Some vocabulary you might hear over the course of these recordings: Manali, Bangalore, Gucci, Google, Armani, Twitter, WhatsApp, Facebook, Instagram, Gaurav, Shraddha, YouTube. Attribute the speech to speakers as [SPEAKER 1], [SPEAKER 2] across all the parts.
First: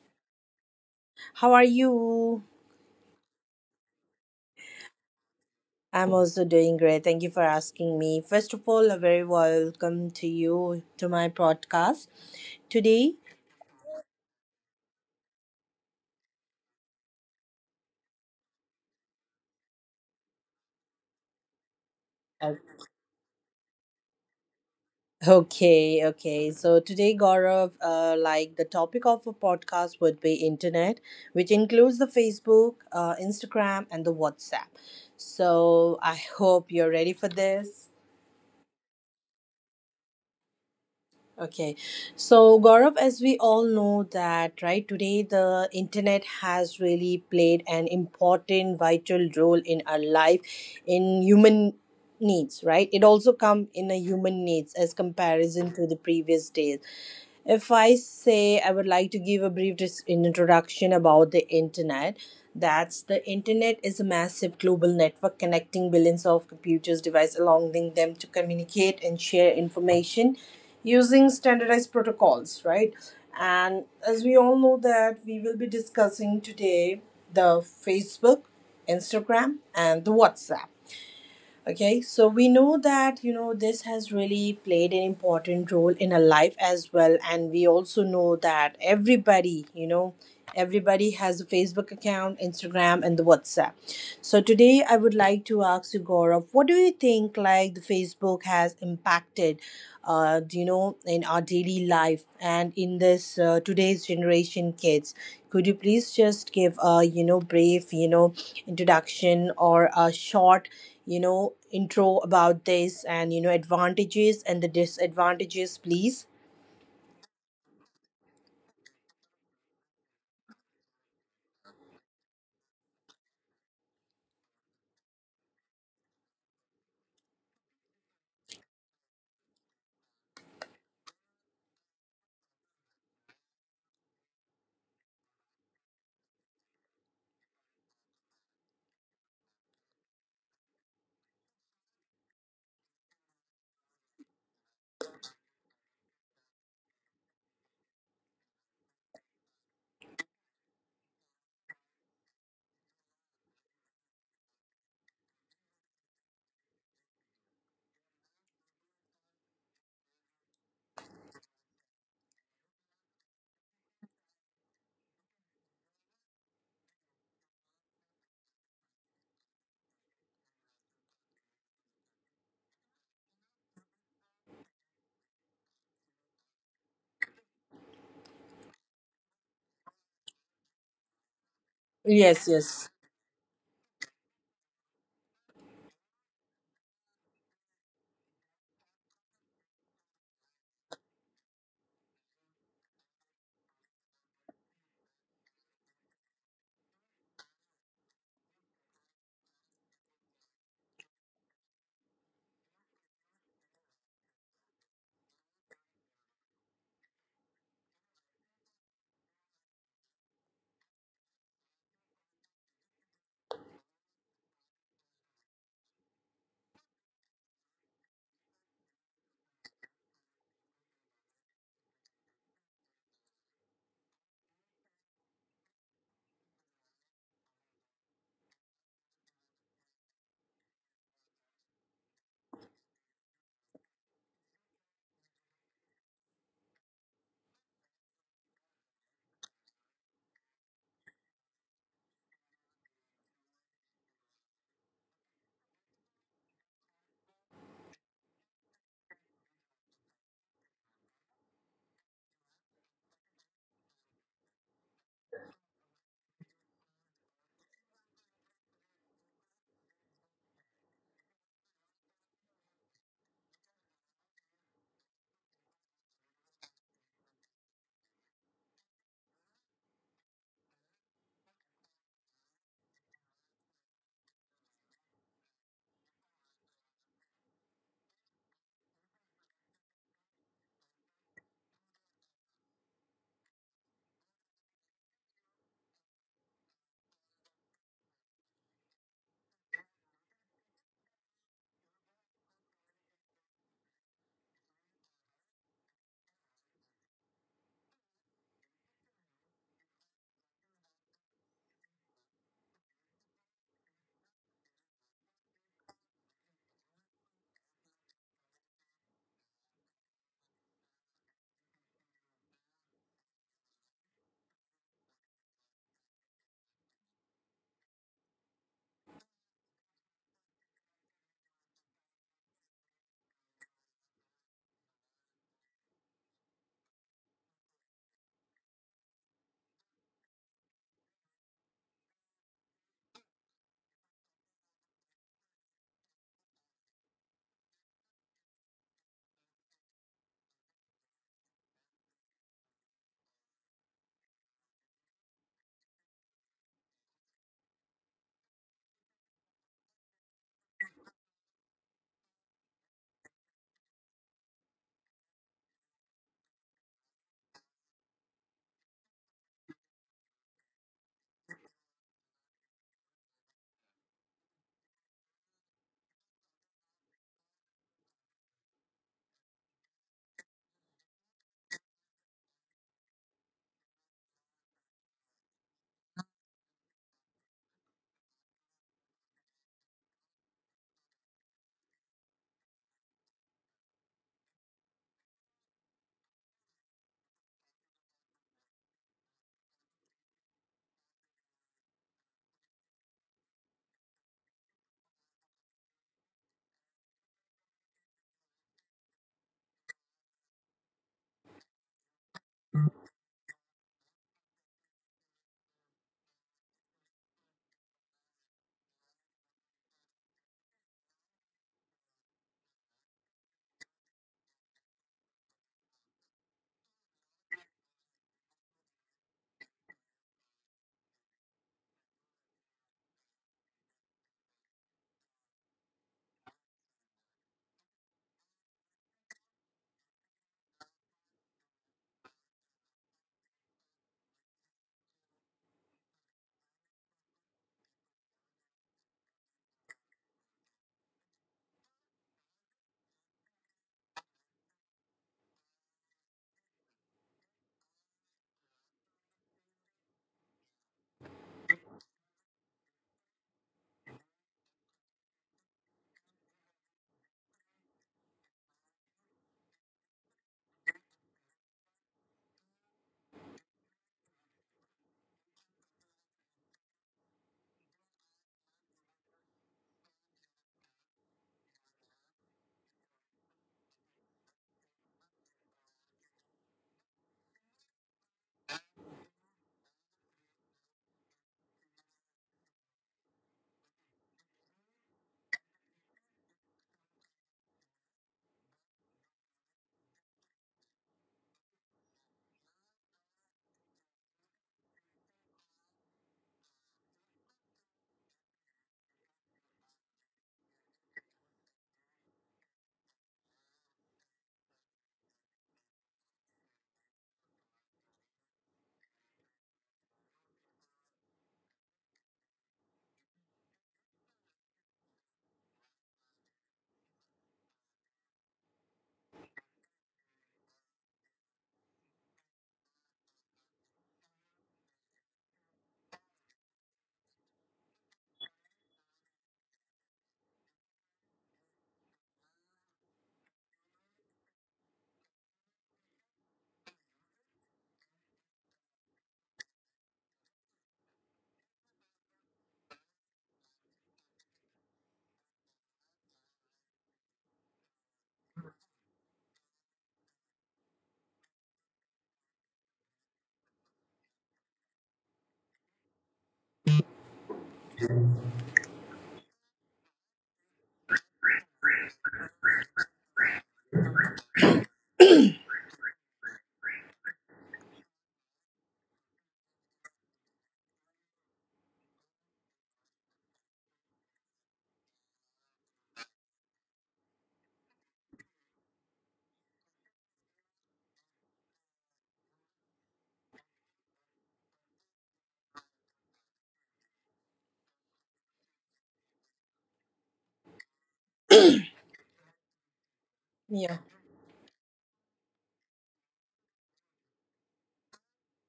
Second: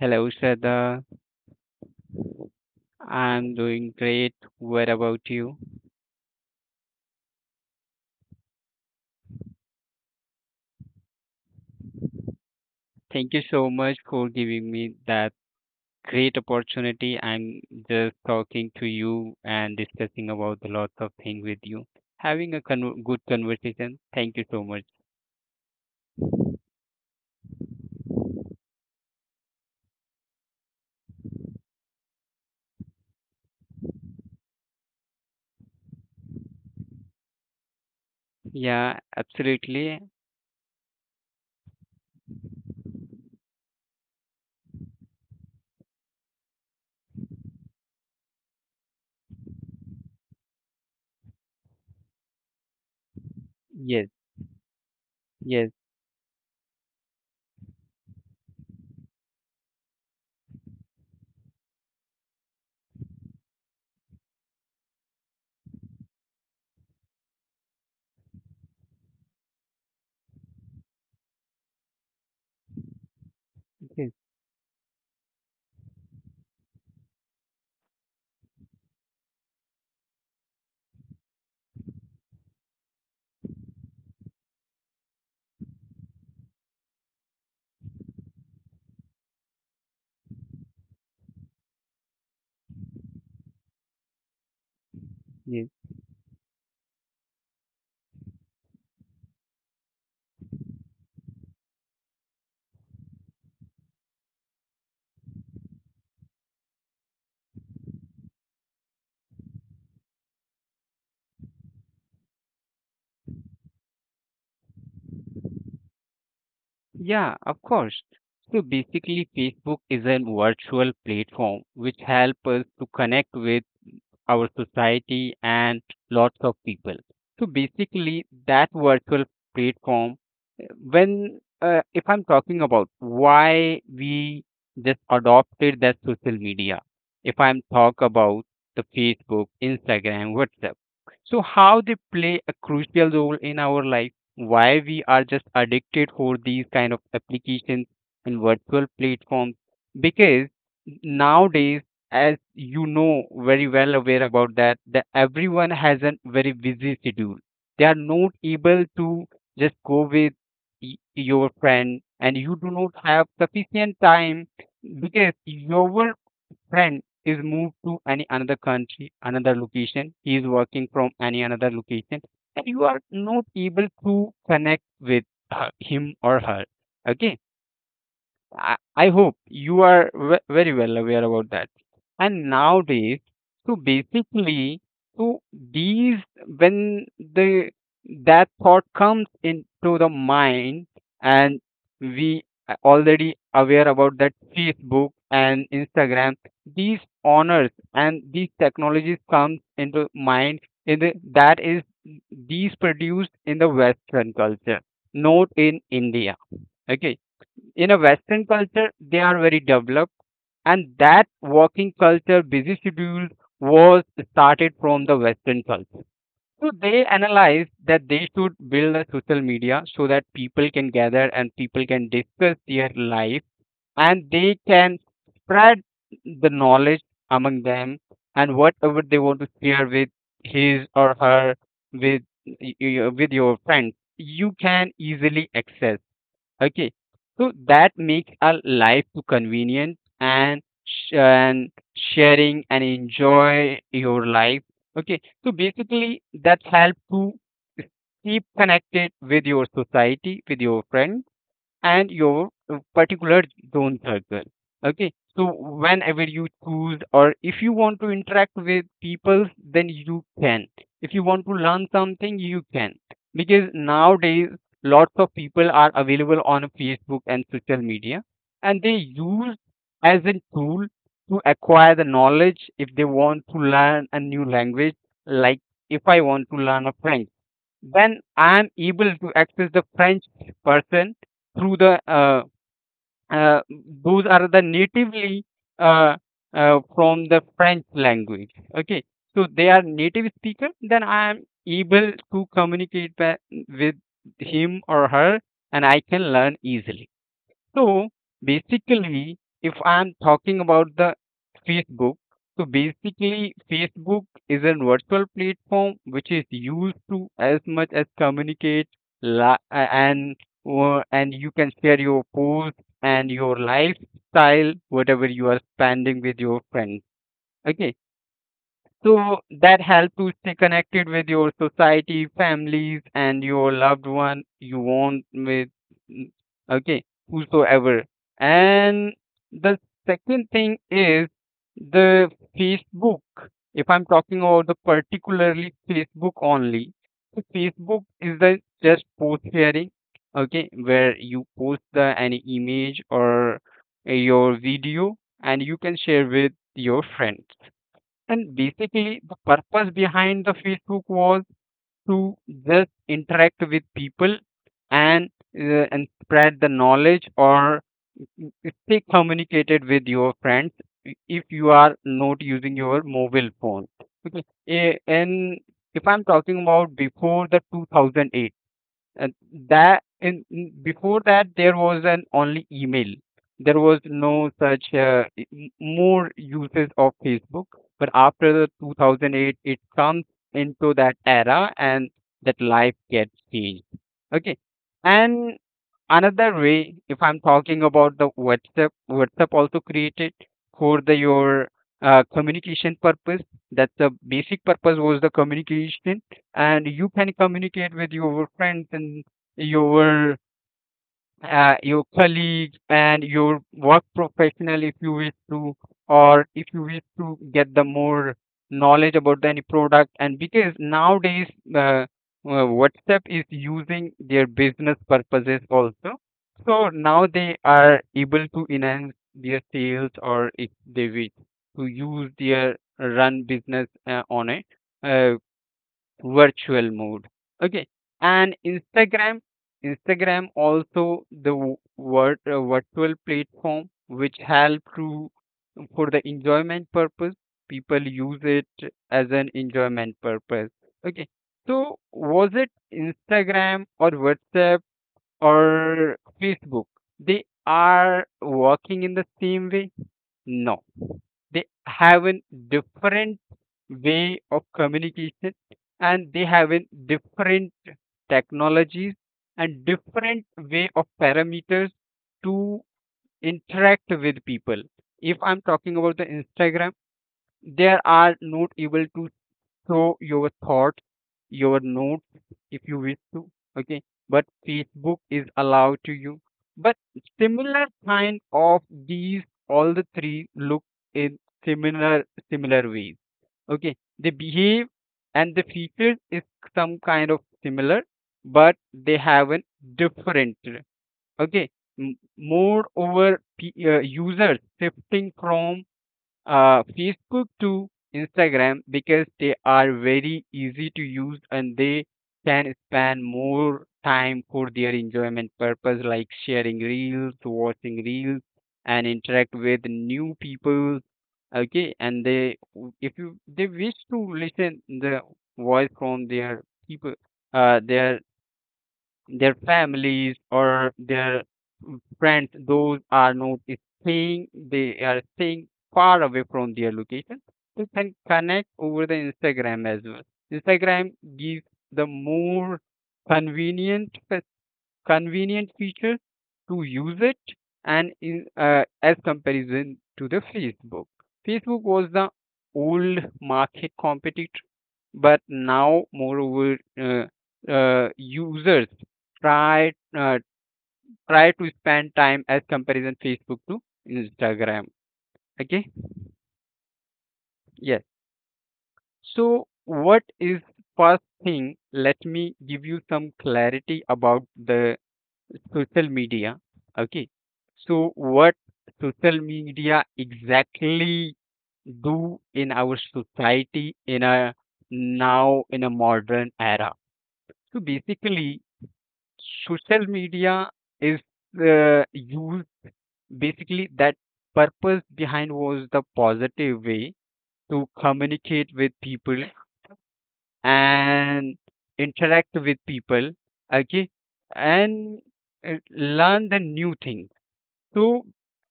[SPEAKER 1] Hello, Shraddha.
[SPEAKER 2] how are you?
[SPEAKER 1] I'm doing great. What about you?
[SPEAKER 2] I'm also doing great. Thank you for asking me. First of all, a very welcome to you to my podcast today.
[SPEAKER 1] Thank you so much for giving me that great opportunity. I'm just talking to you and discussing about the lots of things with you. Having a good conversation. Thank you so much.
[SPEAKER 2] Okay, okay. So today, Gaurav, like the topic of a podcast would be internet, which includes the Facebook, Instagram, and the WhatsApp. So I hope you're ready for this.
[SPEAKER 1] Yeah, absolutely.
[SPEAKER 2] Okay, so Gaurav, as we all know that right today, the internet has really played an important, vital role in our life, in human needs right it also come in a
[SPEAKER 1] Yes,
[SPEAKER 2] human needs as
[SPEAKER 1] yes,
[SPEAKER 2] comparison to the previous days. If I say, I would like to give a brief introduction about the internet. That's the internet is a massive global network connecting billions of computers devices, allowing them to communicate and share information using standardized protocols, right? And
[SPEAKER 1] yes,
[SPEAKER 2] as we all know that we will be discussing today the Facebook, Instagram, and the WhatsApp. Okay, so we know that this has really played an important role in our life as well, and we also know that everybody has a Facebook account, Instagram, and the WhatsApp. So today, I would like to
[SPEAKER 1] yes.
[SPEAKER 2] ask you, Gaurav, what do you think like the Facebook has impacted, you know, in our daily life and in this today's generation kids? Could you please just give a brief introduction or a short, you know, intro about this and, you know, advantages and the disadvantages, please?
[SPEAKER 1] Yeah, of course. So basically, Facebook is a virtual platform which helps us to connect with our society, and lots of people. So basically, that virtual platform, when if I'm talking about why we just adopted that social media, if I'm talk about the Facebook, Instagram, WhatsApp, so how they play a crucial role in our life, why we are just addicted for these kind of applications and virtual platforms, because nowadays as you know very well aware about that, that everyone has a very busy schedule. They are not able to just go with your friend, and you do not have sufficient time because your friend is moved to any another country, another location. He is working from any another location, and you are not able to connect with her, him or her. Okay. I hope you are very well aware about that.
[SPEAKER 2] Yes,
[SPEAKER 1] And
[SPEAKER 2] yes.
[SPEAKER 1] nowadays, so basically, so these when the that thought comes into the mind, and we are already aware about that Facebook and Instagram, these honors and these technologies comes into mind in the that is these produced in the Western culture, not in India. Okay, in a western culture they are very developed, and that working culture busy schedule was started from the western culture. So they analyzed that they should build a social media so that people can gather and people can discuss their life, and they can spread the knowledge among them, and whatever they want to share with his or her with with your friends you can easily access. Okay, so that makes our life too convenient and sharing and enjoy your life. Okay, so basically that helps to keep connected with your society, with your friends and your particular zone circle. Okay, so whenever you choose, or if you want to interact with people, then you can. If you want to learn something, you can. Because nowadays, lots of people are available on Facebook and social media, and they use as a tool to acquire the knowledge if they want to learn a new language, like if I want to learn a French when I am able to access the French person through the uh, those are the natively uh, from the French language. Okay, so they are native speaker. Then I am able to communicate with him or her, and I can learn easily. So basically, if I'm talking about the Facebook, so basically Facebook is a virtual platform which is used to as much as communicate li- and and you can share your posts and your lifestyle, whatever you are spending with your friends. Okay, so that help to stay connected with your society, families, and your loved one you want with, mm, okay, whosoever. And the second thing is the Facebook. If I'm talking about the particularly Facebook only, so Facebook is the just post sharing, okay, where you post the any image or your video and you can share with your friends. And basically, the purpose behind the Facebook was to just interact with people and and spread the knowledge or stay communicated with your friends if you are not using your mobile phone. Okay, and if I'm talking about before the 2008, and that before that there was an only email. There was no such more uses of facebook, but after the 2008 it comes into that era and that life gets changed. Okay. And another way, if I'm talking about the whatsapp, whatsapp also created for the your communication purpose. That's the basic purpose was the communication, and you can communicate with your friends and your your colleagues and your work professional if you wish to, or if you wish to get the more knowledge about any product. And because nowadays uh, uh, whatsapp is using their business purposes also. So now they are able to enhance their sales, or if they wish to use their run business on a uh, virtual mode. Okay. And instagram, instagram also the virtual platform which help to for the enjoyment purpose. People use it as an enjoyment purpose. Okay, so was it instagram or whatsapp or facebook, they are working in the same way? No, they have a different way of communication, and they have a different technologies and different way of parameters to interact with people. If I'm talking about the instagram, they are not able to show your thoughts, your notes if you wish to. Okay, but Facebook is allowed to you. But similar kind of these all the three look in similar similar ways. Okay, they behave and the features is some kind of similar, but they have a different. Okay, moreover, users shifting from Facebook to Instagram because they are very easy to use and they can spend more time for their enjoyment purpose like sharing reels, watching reels and interact with new people. Okay, and they if you they wish to listen the voice from their people uh their their families or their friends, those are not staying, they are staying far away from their location. You can connect over the Instagram as well. Instagram gives the more convenient convenient feature to use it, and in as comparison to the facebook, facebook was the old market competitor, but now moreover users try uh, try to spend time as comparison facebook to instagram. Okay. Yes, so what is first thing, let me give you some clarity about the social media. Okay. So what social media exactly do in our society in a now in a modern era? So basically, social media is used, basically that purpose behind was the positive way to communicate with people and interact with people.
[SPEAKER 2] Yeah.
[SPEAKER 1] Okay, and learn the new things. So,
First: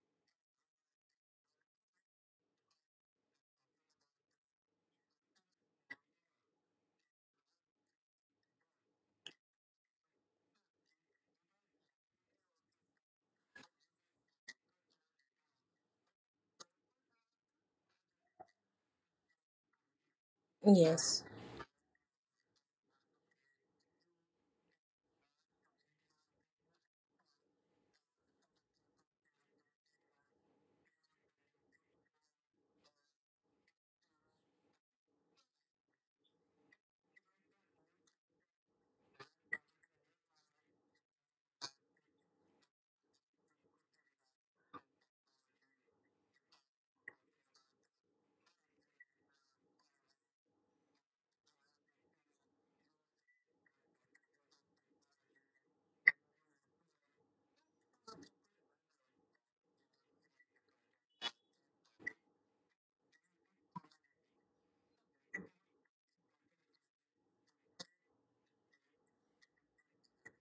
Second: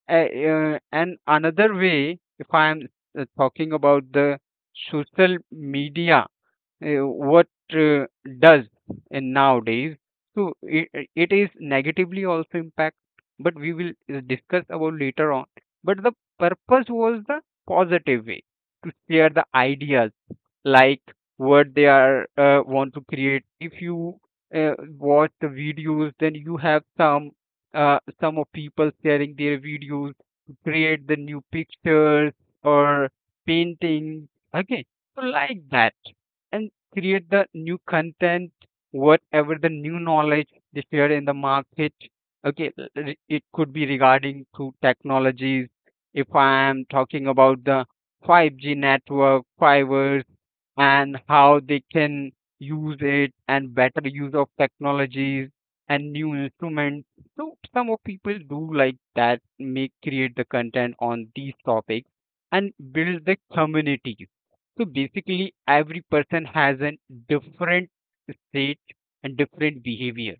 [SPEAKER 1] uh, and another way, if I'm talking about the social media, what uh, does in nowadays, so it is negatively also impact, but we will discuss about later on. But the purpose was the positive way to share the ideas, like
[SPEAKER 2] Yes.
[SPEAKER 1] what they are want to create. If you uh, watch the videos, then you have some of people sharing their videos to create the new pictures or painting. Okay, so like that, and create the new content, whatever the new knowledge they share in the market. Okay, it could be regarding to technologies. If I am talking about the 5G network fiber and how they can use it, and better use of technologies and new instruments. So some of people do like that, make create the content on these topics and build the community. So basically, every person has a different state and different behavior.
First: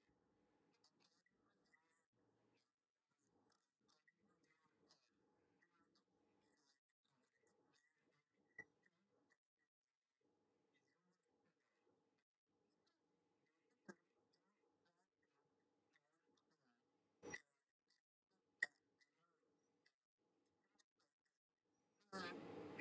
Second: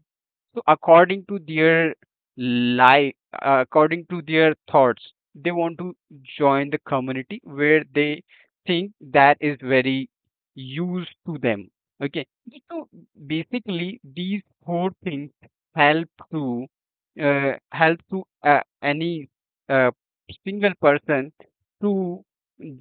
[SPEAKER 1] So according to their life, according to their thoughts, they want to join the community where they think that is very used to them. Okay, so basically these four things help to help to any uh, single person to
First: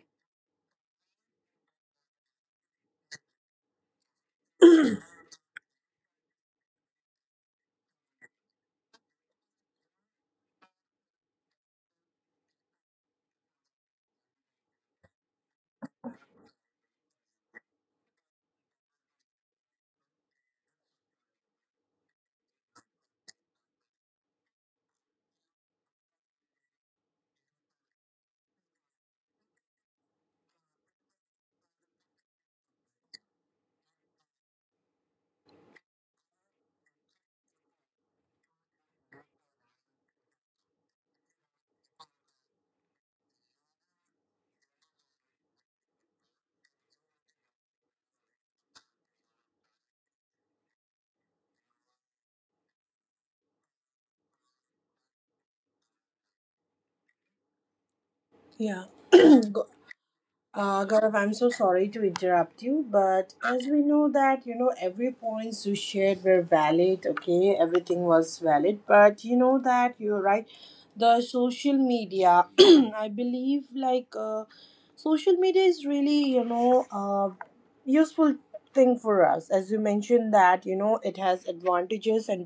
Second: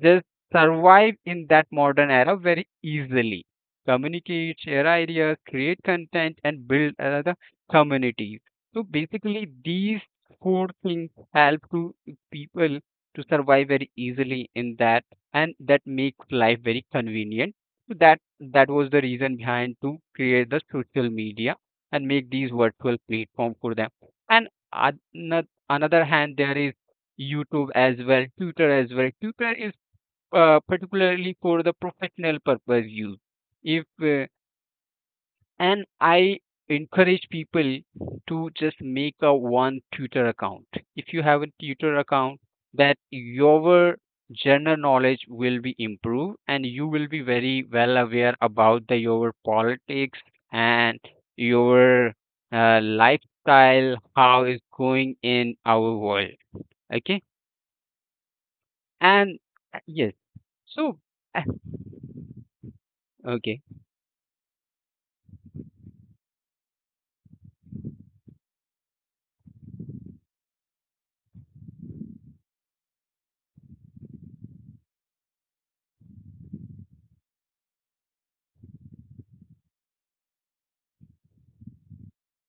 [SPEAKER 1] just survive in that modern era very easily. Communicate, share ideas, create content, and build another community. So basically, these four things help to people to survive very easily in that, and that makes life very convenient. So that that was the reason behind to create the social media and make these virtual platform for them. And ano- another hand, there is YouTube as well. Twitter is particularly for the professional purpose use. If and I encourage people to just make a one tutor account. If you have a tutor account, that your general knowledge will be improved and you will be very well aware about the your politics and your lifestyle how is going in our world. Okay.
[SPEAKER 2] Yeah.
[SPEAKER 1] And
[SPEAKER 2] Go-
[SPEAKER 1] yes so
[SPEAKER 2] Gaurav, I'm
[SPEAKER 1] uh,
[SPEAKER 2] so sorry to interrupt you, but
[SPEAKER 1] okay
[SPEAKER 2] as we know that, you know, every points you shared were valid, okay, everything was valid, but you know that you're right. The social media, I believe, like, social media is really, you know, useful thing for us. As you mentioned that, you know, it has advantages and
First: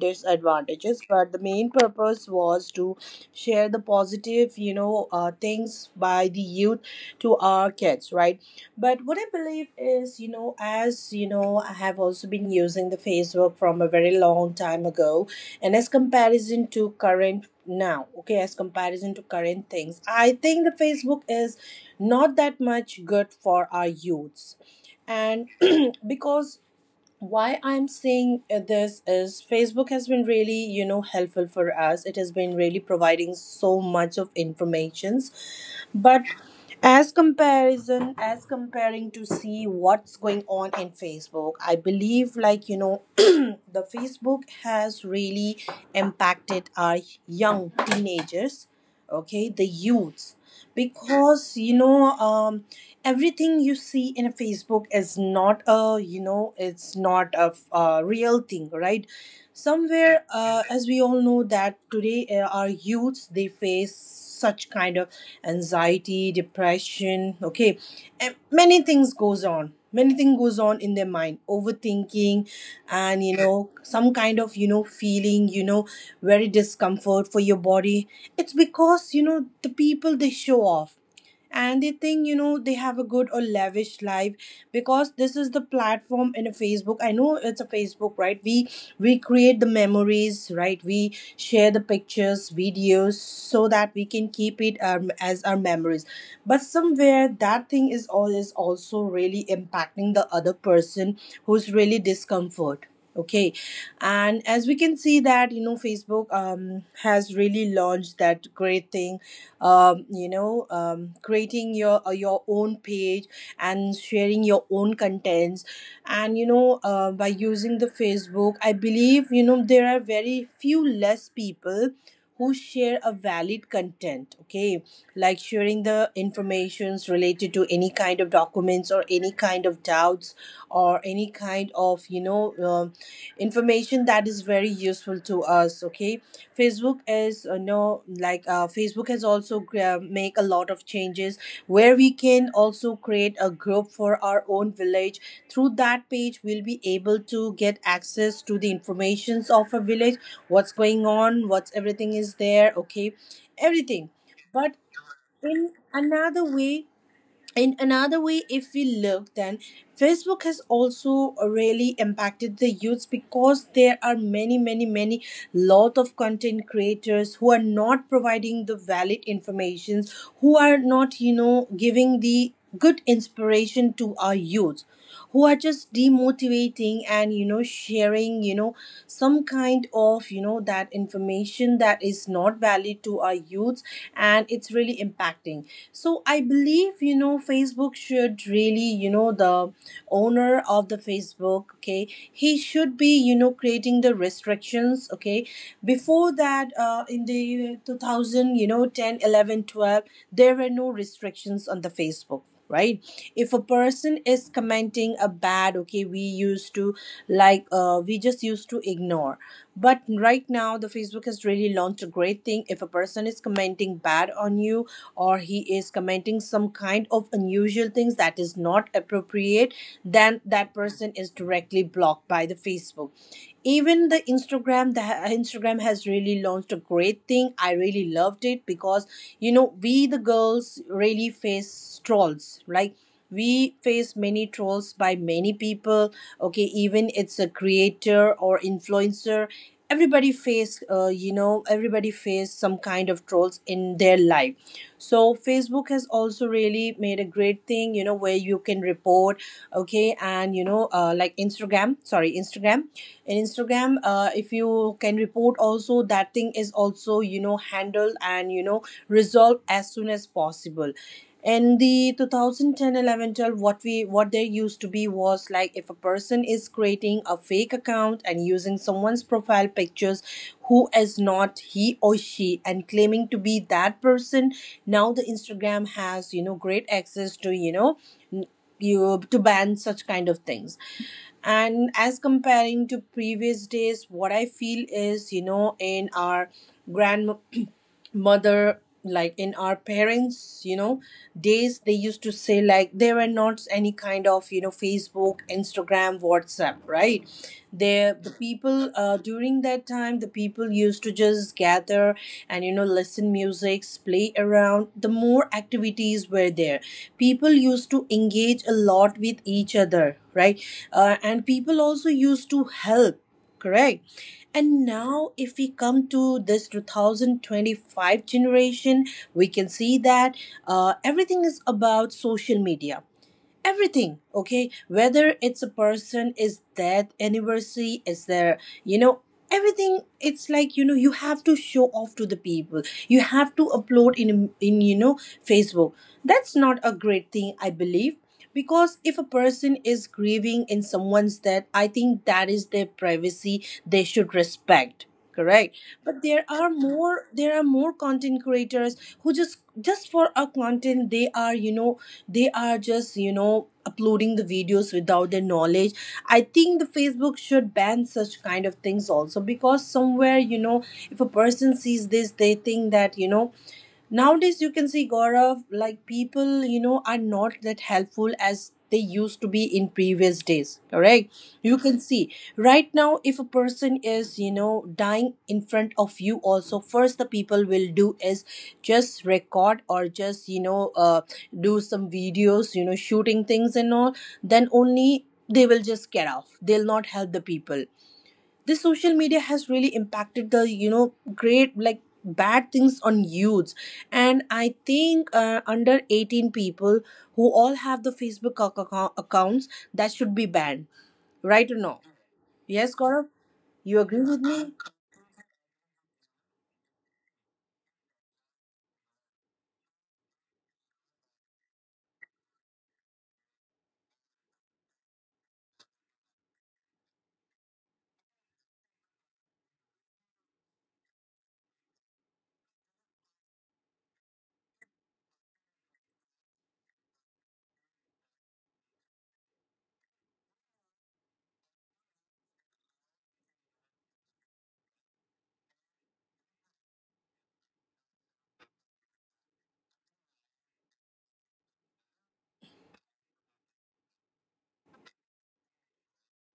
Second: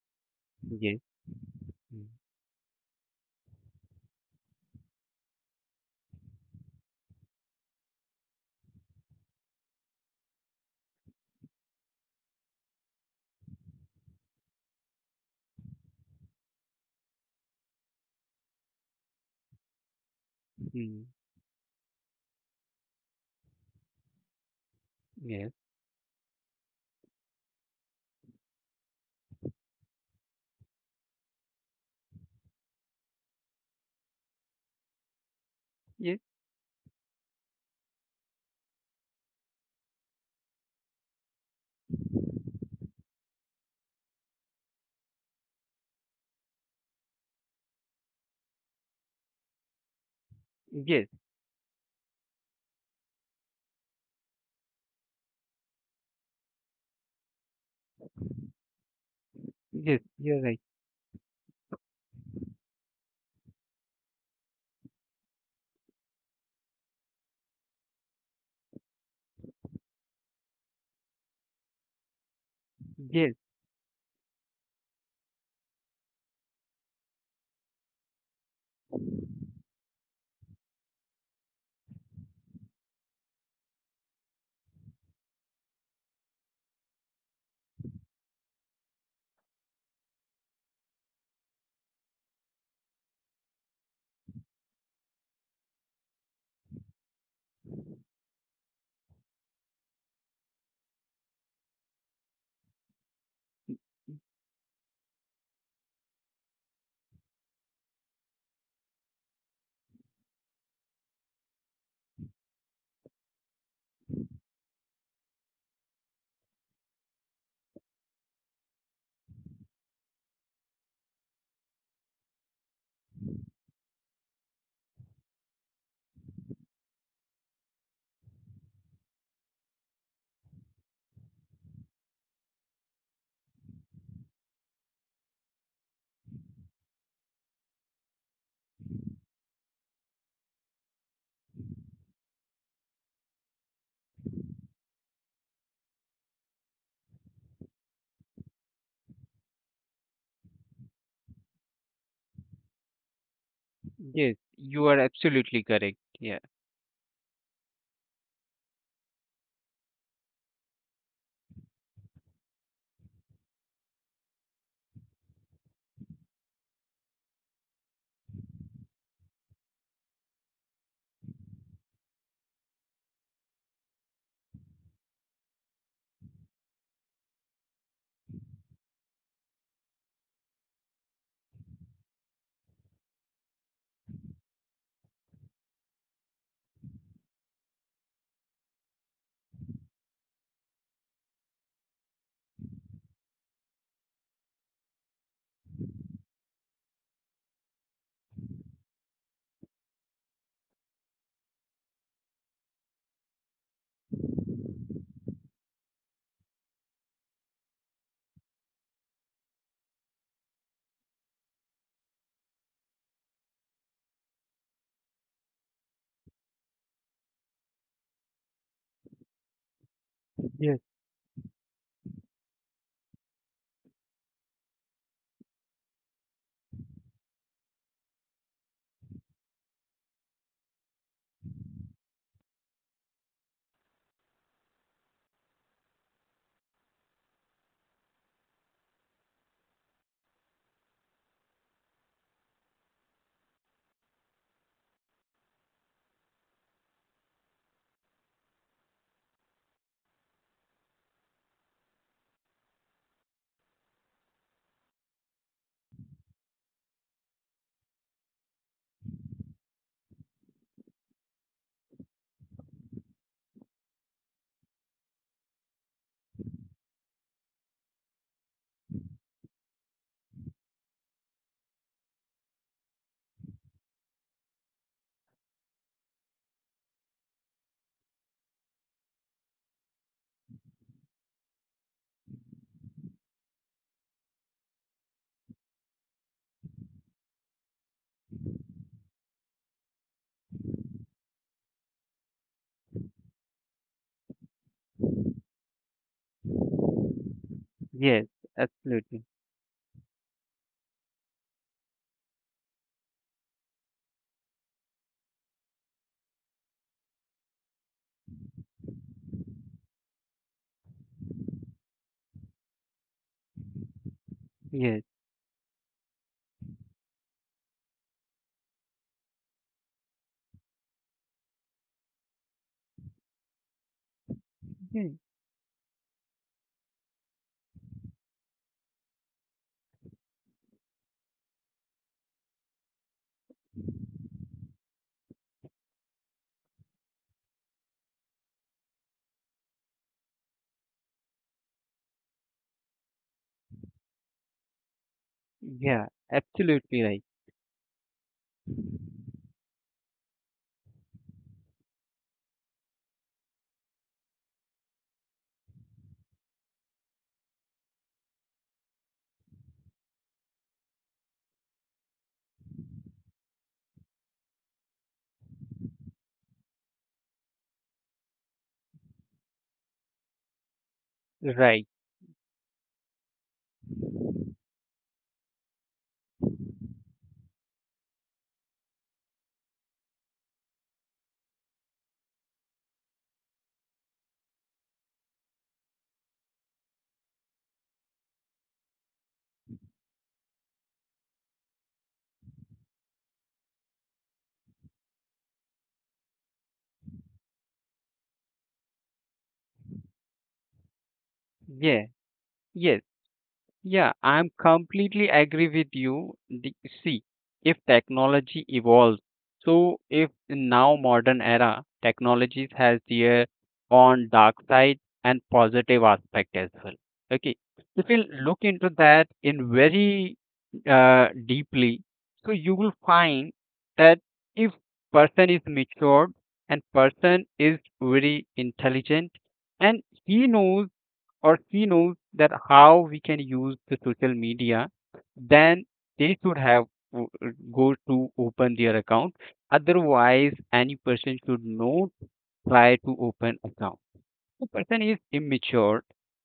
[SPEAKER 1] yes
[SPEAKER 2] disadvantages, but the main
[SPEAKER 1] mm,
[SPEAKER 2] purpose was to share the positive, you know, things by the youth to our kids, right? But what I believe is, you know, as you know, I have also been using the Facebook from a very long time ago, and as comparison to current now, okay, as comparison to current things, I think the
[SPEAKER 1] mm,
[SPEAKER 2] Facebook is not that much good for our youths, and
[SPEAKER 1] Yes,
[SPEAKER 2] because why I'm saying this is Facebook has been really, you know, helpful for us. It has been really providing so much of informations,
[SPEAKER 1] yes,
[SPEAKER 2] but as comparison, as comparing to see what's going on in Facebook, I believe, like, you know, the Facebook has really impacted our young teenagers, okay, the youths,
[SPEAKER 1] yes,
[SPEAKER 2] because, you know, everything you see in Facebook is not a, you know, it's not a, a real thing, right?
[SPEAKER 1] yes,
[SPEAKER 2] Somewhere,
[SPEAKER 1] you're right.
[SPEAKER 2] as we all know that today, our youths, they face such kind of anxiety, depression, okay, and many things goes on in their mind, overthinking, and you
[SPEAKER 1] Yes.
[SPEAKER 2] know, some kind of, you know, feeling, you know, very discomfort for your body. It's because, you know, the people, they show off and they think, you know, they have a good or lavish life, because this is the platform in a Facebook. I know it's a Facebook, right? We create the memories, right? We share the pictures, videos, so that we can keep it, as our memories, but somewhere that thing is all is also really impacting the other person who's really discomfort, okay? And as we can see that, you know, Facebook, has really launched that great thing, you know, creating your own page and sharing your own contents. And you know, by using the Facebook, I believe, you know, there are very few less people who share a valid content, okay, like sharing the informations related to any kind of documents or any kind of doubts or any kind of, you know, information that is very useful to us, okay. Facebook is, you know, like, Facebook has also make a lot of changes where we can also create a group for our own village. Through that page, we'll be able to get access to the informations of a village, what's going on, what's everything is there, okay, everything.
[SPEAKER 1] Yes,
[SPEAKER 2] But
[SPEAKER 1] you are absolutely
[SPEAKER 2] in
[SPEAKER 1] correct. Yeah.
[SPEAKER 2] another way, in another way, if we look, then Facebook has also really impacted the youths, because there are many lot of content creators who are not providing the valid informations, who are not, you know, giving the good inspiration to our youth, who are just demotivating and, you know, sharing, you know, some kind of, you know, that information that is not valid to our youths, and it's really impacting. So I believe, you know, Facebook should really, you know, the owner of the Facebook, okay, he should be, you know, creating the restrictions, okay. Before that, in the 2000, you know, 10, 11, 12, there were no restrictions on the Facebook, right? If a person is commenting a bad, okay, we used to, like, we just used to ignore. But right now, the Facebook has really launched a great thing. If a person is commenting bad on you, or he is commenting some kind of unusual things that is not appropriate, then that
[SPEAKER 1] Yes,
[SPEAKER 2] person is directly blocked by the Facebook. Even the Instagram, the Instagram has really launched a great thing. I really loved it, because, you know, we, the girls, really face trolls, like we face many trolls by many people, okay. Even it's a creator or influencer, everybody face, you know, everybody face some kind of trolls in their life. So Facebook has also really made a great thing, you know, where you can report, okay. And you know, like Instagram, sorry, Instagram, in Instagram, if you can report, also that thing is also, you know, handled and, you know, resolved as soon as possible. In the 2010 11 12, what we what there used to be was, like, if a person is creating a fake account and using someone's profile pictures, who is not he or she and claiming to be that person, now the Instagram has, you know, great access to, you know, n- you to ban such kind of things. And as comparing to previous days, what I feel is, you know, in our grand mother, like in our parents, you know, days, they used to say, like, there were not any kind of, you know, Facebook, Instagram, WhatsApp, right? There
[SPEAKER 1] yes,
[SPEAKER 2] the people
[SPEAKER 1] absolutely.
[SPEAKER 2] during that time, the people used to just gather and, you know, listen music, play around, the more activities were there. People used to engage a lot with each other, right? And people also used to help, correct? And
[SPEAKER 1] Yes,
[SPEAKER 2] now, if we come to this 2025 generation, we can see that everything is about social media, everything, okay,
[SPEAKER 1] yes,
[SPEAKER 2] whether it's a person is dead, anniversary is there, you know, everything. It's like, you know, you have to show off to the people, you have to upload in you know, Facebook. That's not a great thing, I believe, because if a person is grieving in someone's death, I think that is their privacy, they should respect, correct?
[SPEAKER 1] yeah,
[SPEAKER 2] But there are
[SPEAKER 1] absolutely right.
[SPEAKER 2] more content creators who just for a content they are, you know, they are just, you know, uploading the videos without their knowledge. I think the Facebook should ban such kind of things also, because somewhere, you know, if a person sees this, they think that, you know, nowadays, you can see, Gaurav, like people, you know, are not that helpful as they used to be in previous days. Correct? You
[SPEAKER 1] Right.
[SPEAKER 2] can see right now, if a person is, you know, dying in front of you, also, first the people will do is just record or just, you know, do some videos, you know, shooting things and all. Then only they will just get off. They'll not help the people. This social media has really impacted the, you know, great like bad things on youths. And I think, under 18 people who all have the Facebook accounts, that should be banned, right or no?
[SPEAKER 1] Yeah,
[SPEAKER 2] Yes,
[SPEAKER 1] yes.
[SPEAKER 2] Gaurav, you
[SPEAKER 1] Yeah,
[SPEAKER 2] agree with
[SPEAKER 1] I'm
[SPEAKER 2] me?
[SPEAKER 1] completely agree with you. See, if technology evolves, so if in now modern era technologies has their own dark side and positive aspect as well. Okay, if you look into that in very deeply, so you will find that if person is matured and person is very intelligent and he knows or she knows that how we can use the social media, then they should have w- go to open their account. Otherwise, any person should not try to open account the person is immature,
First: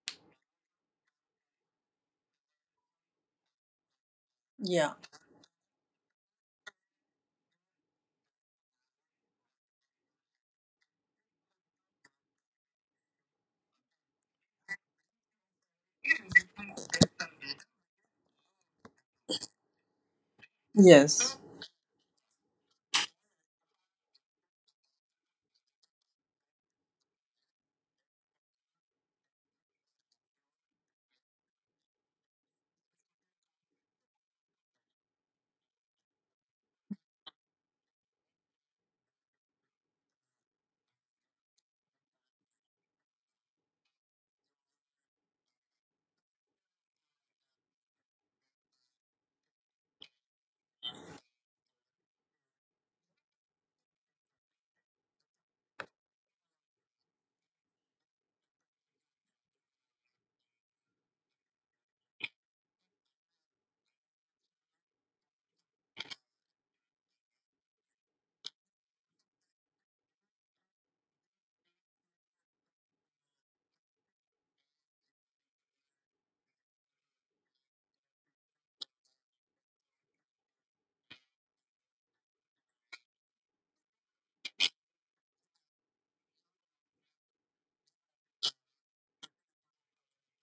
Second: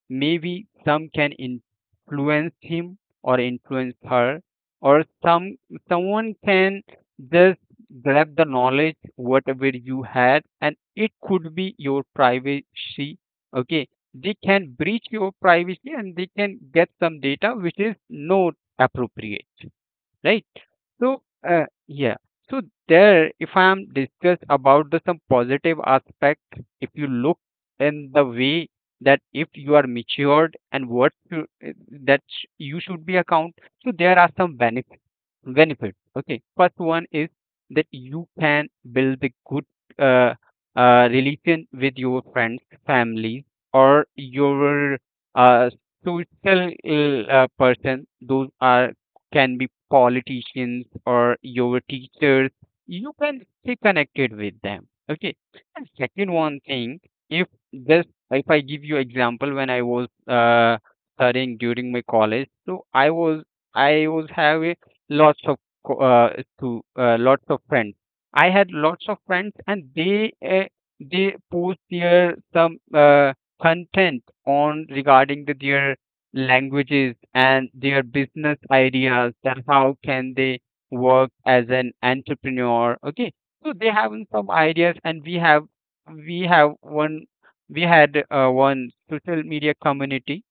[SPEAKER 1] maybe some can influence him or influence her,
[SPEAKER 2] Yeah.
[SPEAKER 1] or someone can just grab the knowledge whatever you had, and it could be your privacy. Okay, they can breach your privacy and they can get some data which is not appropriate, right? So,
[SPEAKER 2] Yes,
[SPEAKER 1] yeah. So there, if I am discuss about the some positive aspect, if you look in the way that if you are matured and what you, you should be account, so there are some benefits. Benefits. Okay. First one is that you can build a good uh, relation with your friends, family, or your uh, social person. Those are can be politicians or your teachers. You can stay connected with them. Okay. And second one thing, if this, if I give you example, when I was studying during my college, so I was having lots of co- to lots of friends. I had lots of friends, and they post their some content on regarding the their languages and their business ideas that how can they work as an entrepreneur, okay? So they have some ideas, and we have one we had one social media community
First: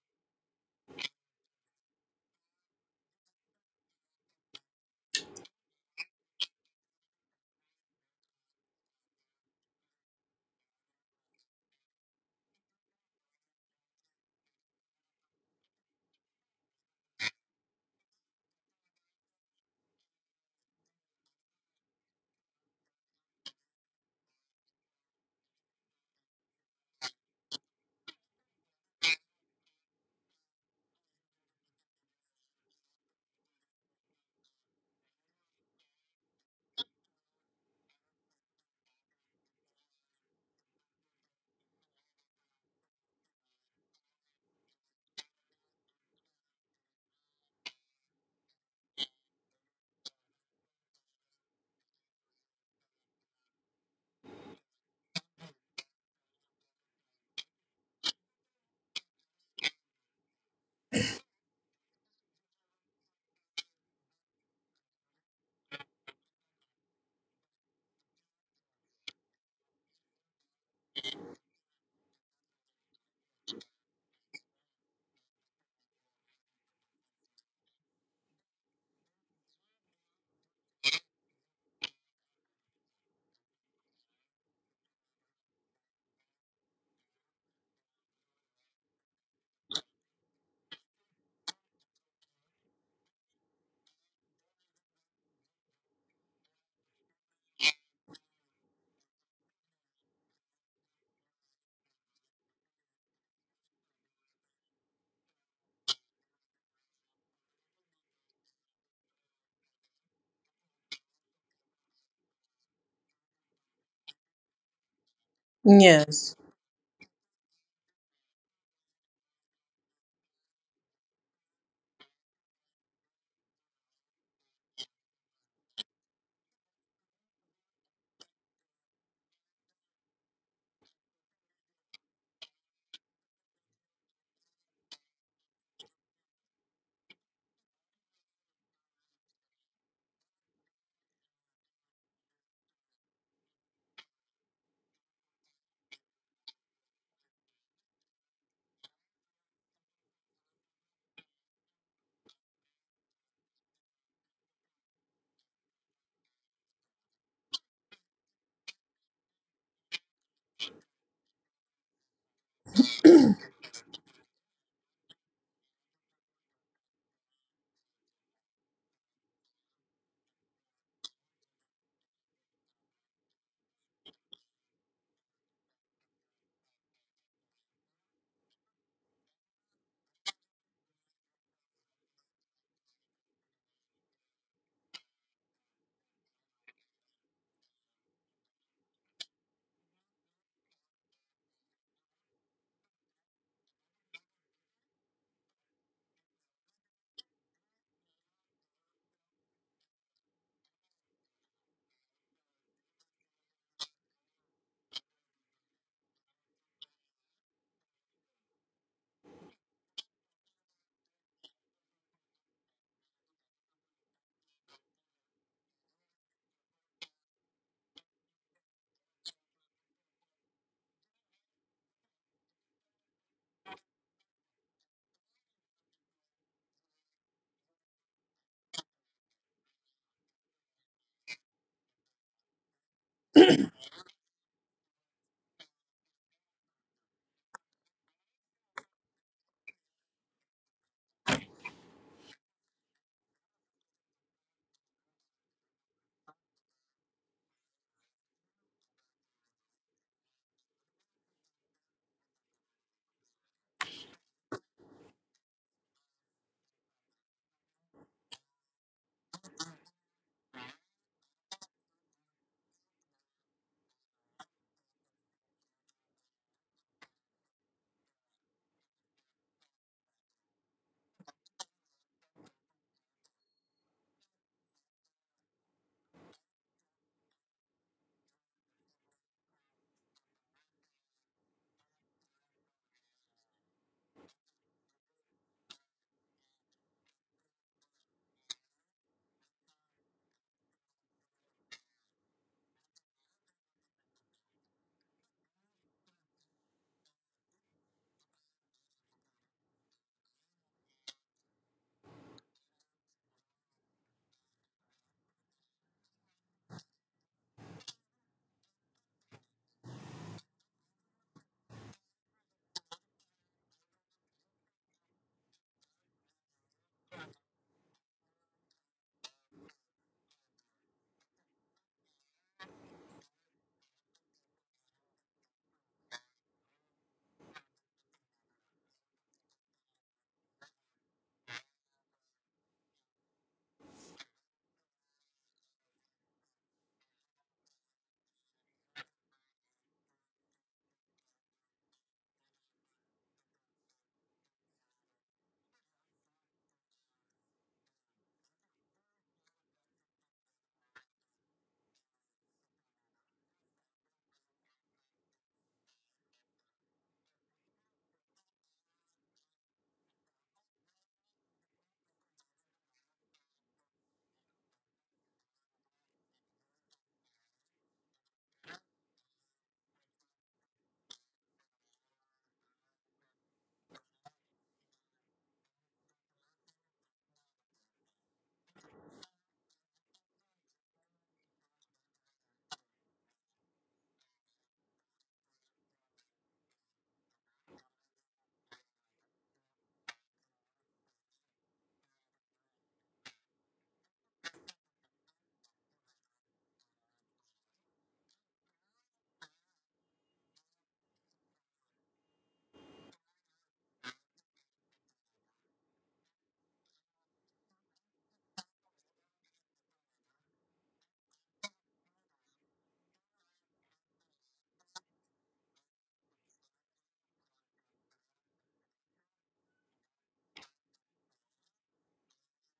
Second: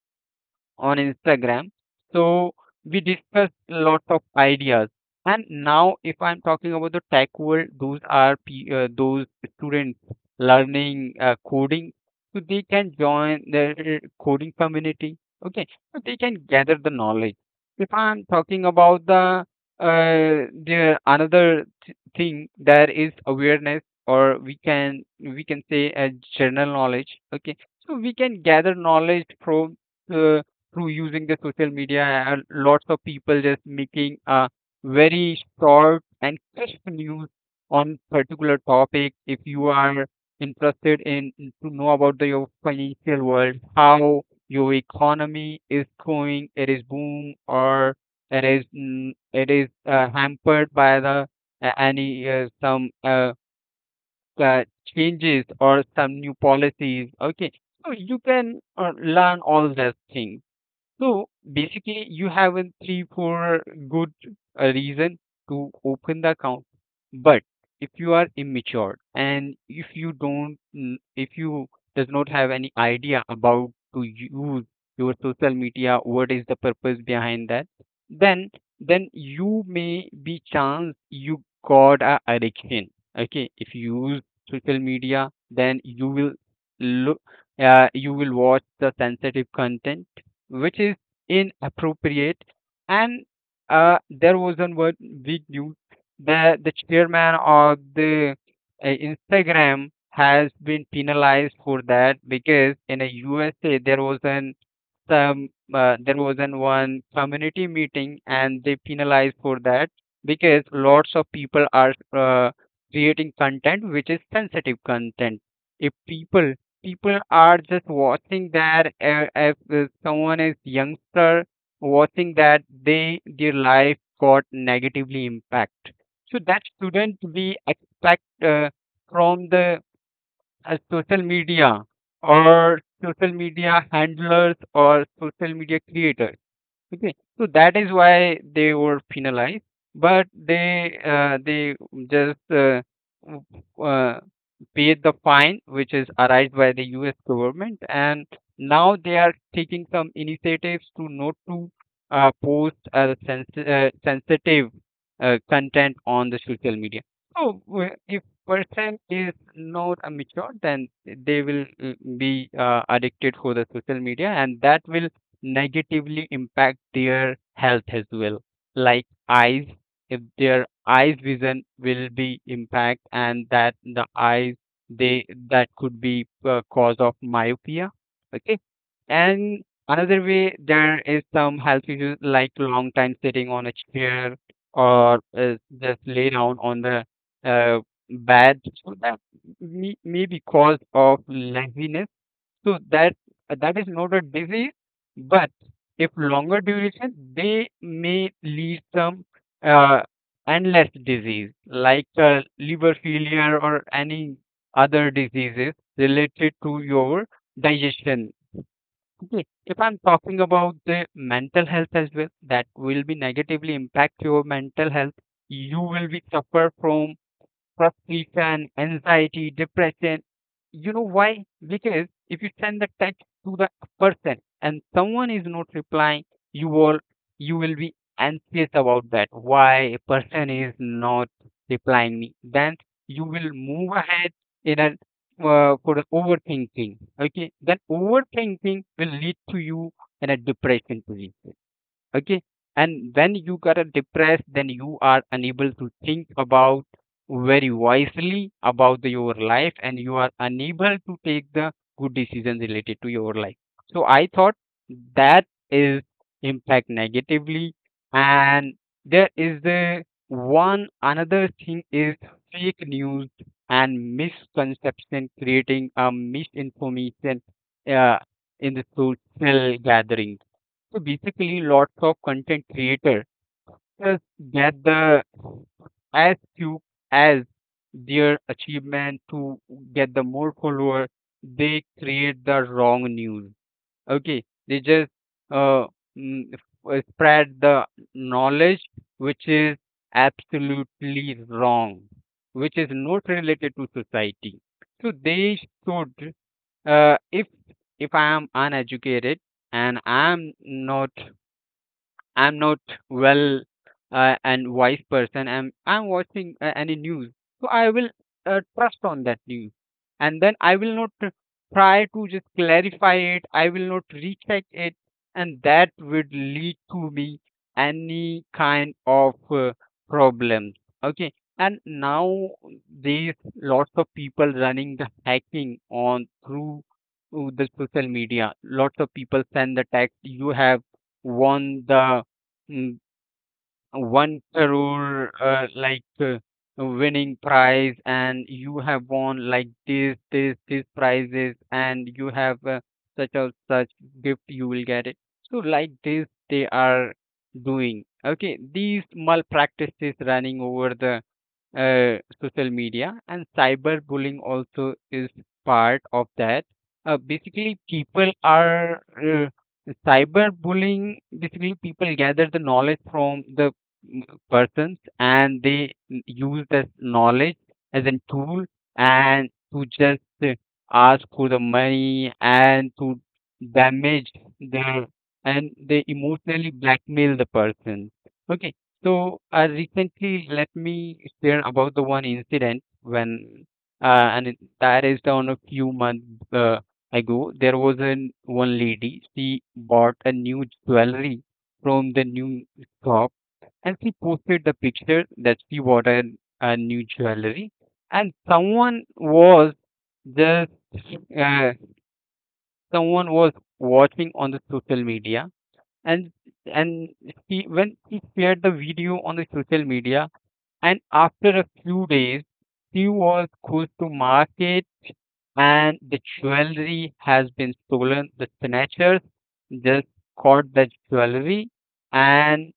[SPEAKER 1] on Instagram. So we discussed lots of ideas. And now, if I'm talking about the tech world, those are those students learning coding, so they can join the coding community. Okay, so they can gather the knowledge. If I'm talking about the another thing, there is awareness, or we can say a general knowledge. Okay, so we can gather knowledge from uh, through using the social media, and lots of people just making a very short and crisp news on particular topic. If you are interested in to know about the your financial world, how your economy is going, it is boom or it is it is hampered by the any some uh, changes or some new policies, okay? So you can learn all those things. So basically, you have a three, four good reason to open the account. But if you are immature and if you don't, if you does not have any idea about to use your social media, what is the purpose behind that, then you may be chance you got a addiction. Okay, if you use social media, then you will look, you will watch the sensitive content which is inappropriate. And there was one word big news that the chairman of the Instagram has been penalized for that, because in the USA um, there was an one community meeting and they penalized for that because lots of people are creating content which is sensitive content. If
[SPEAKER 2] yes,
[SPEAKER 1] people are just watching that, if someone is youngster watching that, they their life got negatively impact. So that shouldn't be expect from the as social media or social media handlers or social media creators? Okay, so that is why they were penalized, but they just w- uh, paid the fine, which is arised by the U.S. government, and now they are taking some initiatives to not to post sensitive content on the social media. So if person is not a mature, then they will be addicted for the social media, and that will negatively impact their health as well, like eyes. If their eyes vision will be impact and that the eyes they that could be cause of myopia, okay? And another way, there is some health issues like long time sitting on a chair or just lay down on the uh, bed, so that may be cause of laziness. So that that is not a disease, but if longer duration, they may lead some uh, endless disease like liver failure or any other diseases related to your digestion. Okay. If I'm talking about the mental health as well, that will be negatively impact your mental health. You will be suffer from frustration, anxiety, depression. You know why? Because if you send the text to the person and someone is not replying, you will you will be anxious about that. Why a person is not replying me? Then you will move ahead in a for the overthinking. Okay, then overthinking will lead to you in a depression position, okay? And when you are depressed, then you are unable to think about very wisely about the- your life, and you are unable to take the good decisions related to your life. So I thought that is impact negatively. And there is the one another thing is fake news and misconception creating a misinformation uh, in the social gathering. So basically, lots of content creators just get the as few as their achievement to get the more follower. They create the wrong news. Okay, they just uh, mm, spread the knowledge which is absolutely wrong, which is not related to society. So they should, uh, if if I am uneducated and I'm not well and wise person. I'm watching any news, so I will trust on that news, and then I will not try to just clarify it. I will not recheck it, and that would lead to me any kind of problems. Okay, and now there's lots of people running the hacking on through the social media. Lots of people send the text. You have won the mm, one crore like winning prize, and you have won like this these prizes, and you have such a such gift you will get it. So like this they are doing, okay? These malpractices running over the social media, and cyberbullying also is part of that. Basically, people are cyberbullying. Basically, people gather the knowledge from the mm, persons, and they use that knowledge as a tool and to just ask for the money and to damage their, and they emotionally blackmail the person. Okay, so I recently let me share about the one incident when, that is down a few months uh, ago. There was an one lady. She bought a new jewelry from the new shop, and she posted the picture that she bought a new jewelry, and someone was just uh, someone was watching on the social media, and and she when she shared the video on the social media, and after a few days, she was goes to market, and the jewelry has been stolen. The snatchers just caught the jewelry, and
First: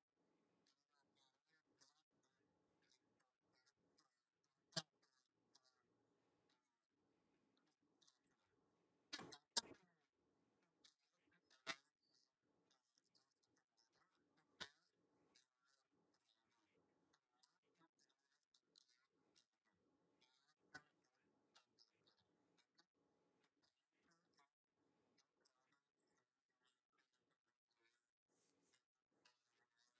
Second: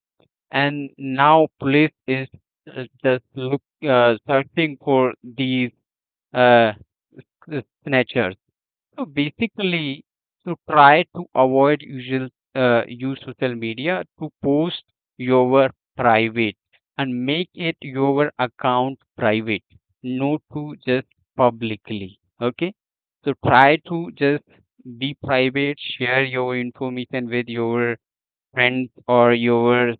[SPEAKER 1] now police is just look searching for these uh, snatchers. So basically, to try to avoid usual use social media to post your private, and make it your account private, not to just publicly. Okay, so try to just be private, share your information with your friends or your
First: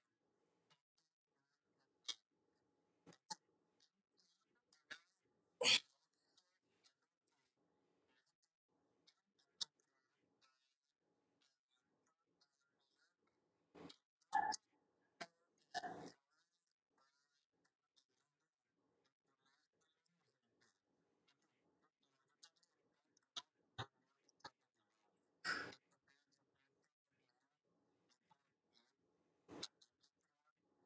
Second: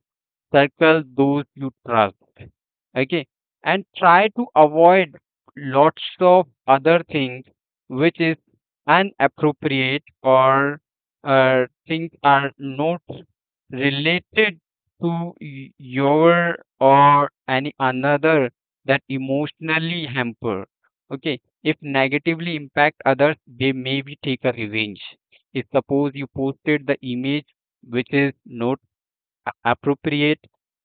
[SPEAKER 1] circle those you trust. Okay. And try to avoid lots of other things which is inappropriate or things are not related to your or any another that emotionally hamper. Okay. If negatively impact others, they maybe take a revenge. If suppose you posted the image which is not appropriate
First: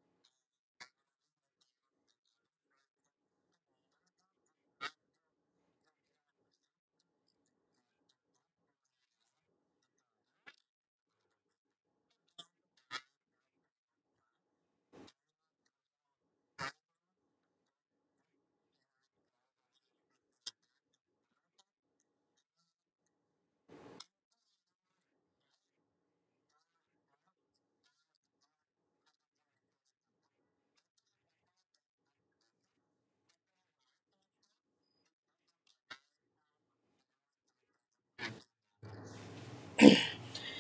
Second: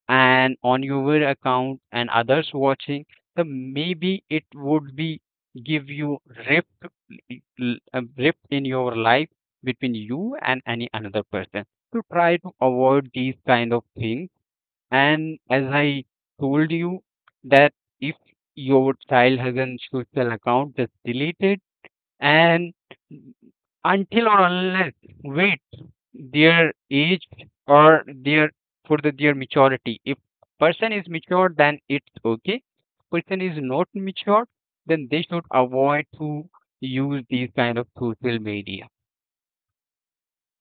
[SPEAKER 1] and on your account and others watching, then maybe it would be give you rift a rift in your life between you and any another person. To try to avoid these kind of things. And as I told you that if your child has an social account, just delete it, and until or unless wait their age or their for the their maturity. If person is mature, then it's okay. Person is not mature, then they should avoid to use these kind of social media,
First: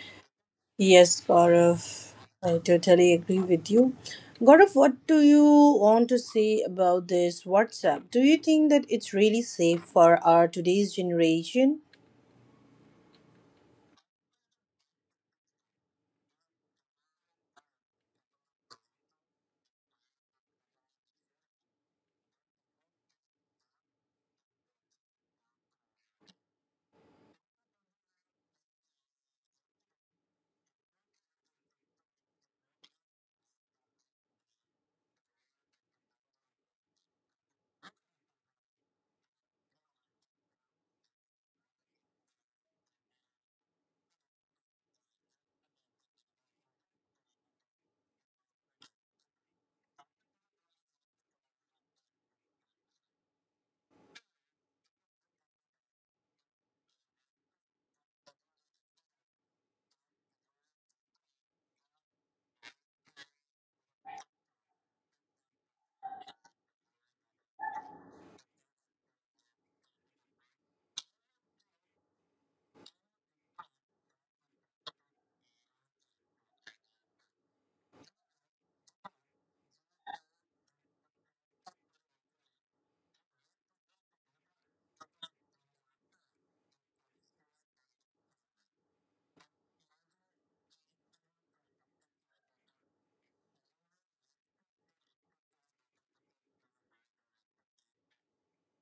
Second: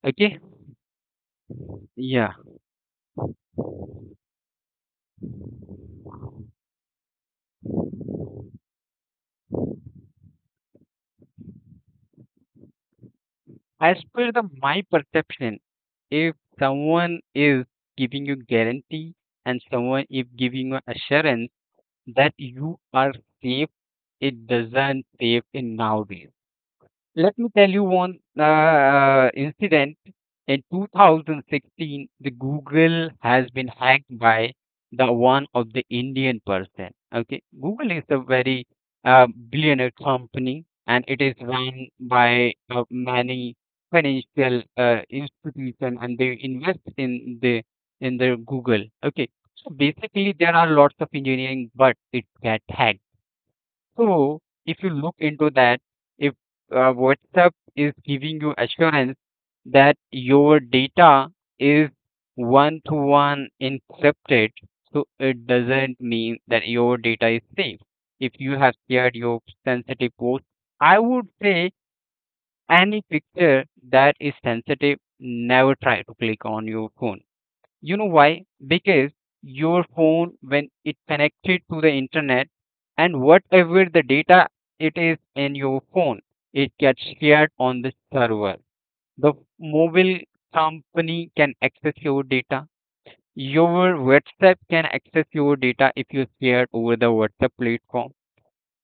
[SPEAKER 1] okay?
[SPEAKER 2] yes, Gaurav,
[SPEAKER 1] Yeah,
[SPEAKER 2] I totally agree with you. Gaurav, what do you want to say about this WhatsApp? Do you think that it's really safe for our today's generation?
[SPEAKER 1] as per the my perception, if someone is giving you guarantee and someone if giving you assurance that you are safe. It doesn't save in nowadays. Let me tell you one incident. In 2016, the Google has been hacked by the one of the Indian person. Okay, Google is a very billionaire company, and it is run by many financial institution, and they invest in the Google. Okay, so basically there are lots of engineering, but it got hacked. So if you look into that, if WhatsApp is giving you assurance that your data is one to one encrypted, so it doesn't mean that your data is safe. If you have shared your sensitive post, I would say any picture that is sensitive, never try to click on your phone. You know why? Because your phone, when it connected to the internet, and whatever the data it is in your phone, it gets shared on the server. The mobile company can access your data. Your WhatsApp can access your data if you share it over the WhatsApp platform.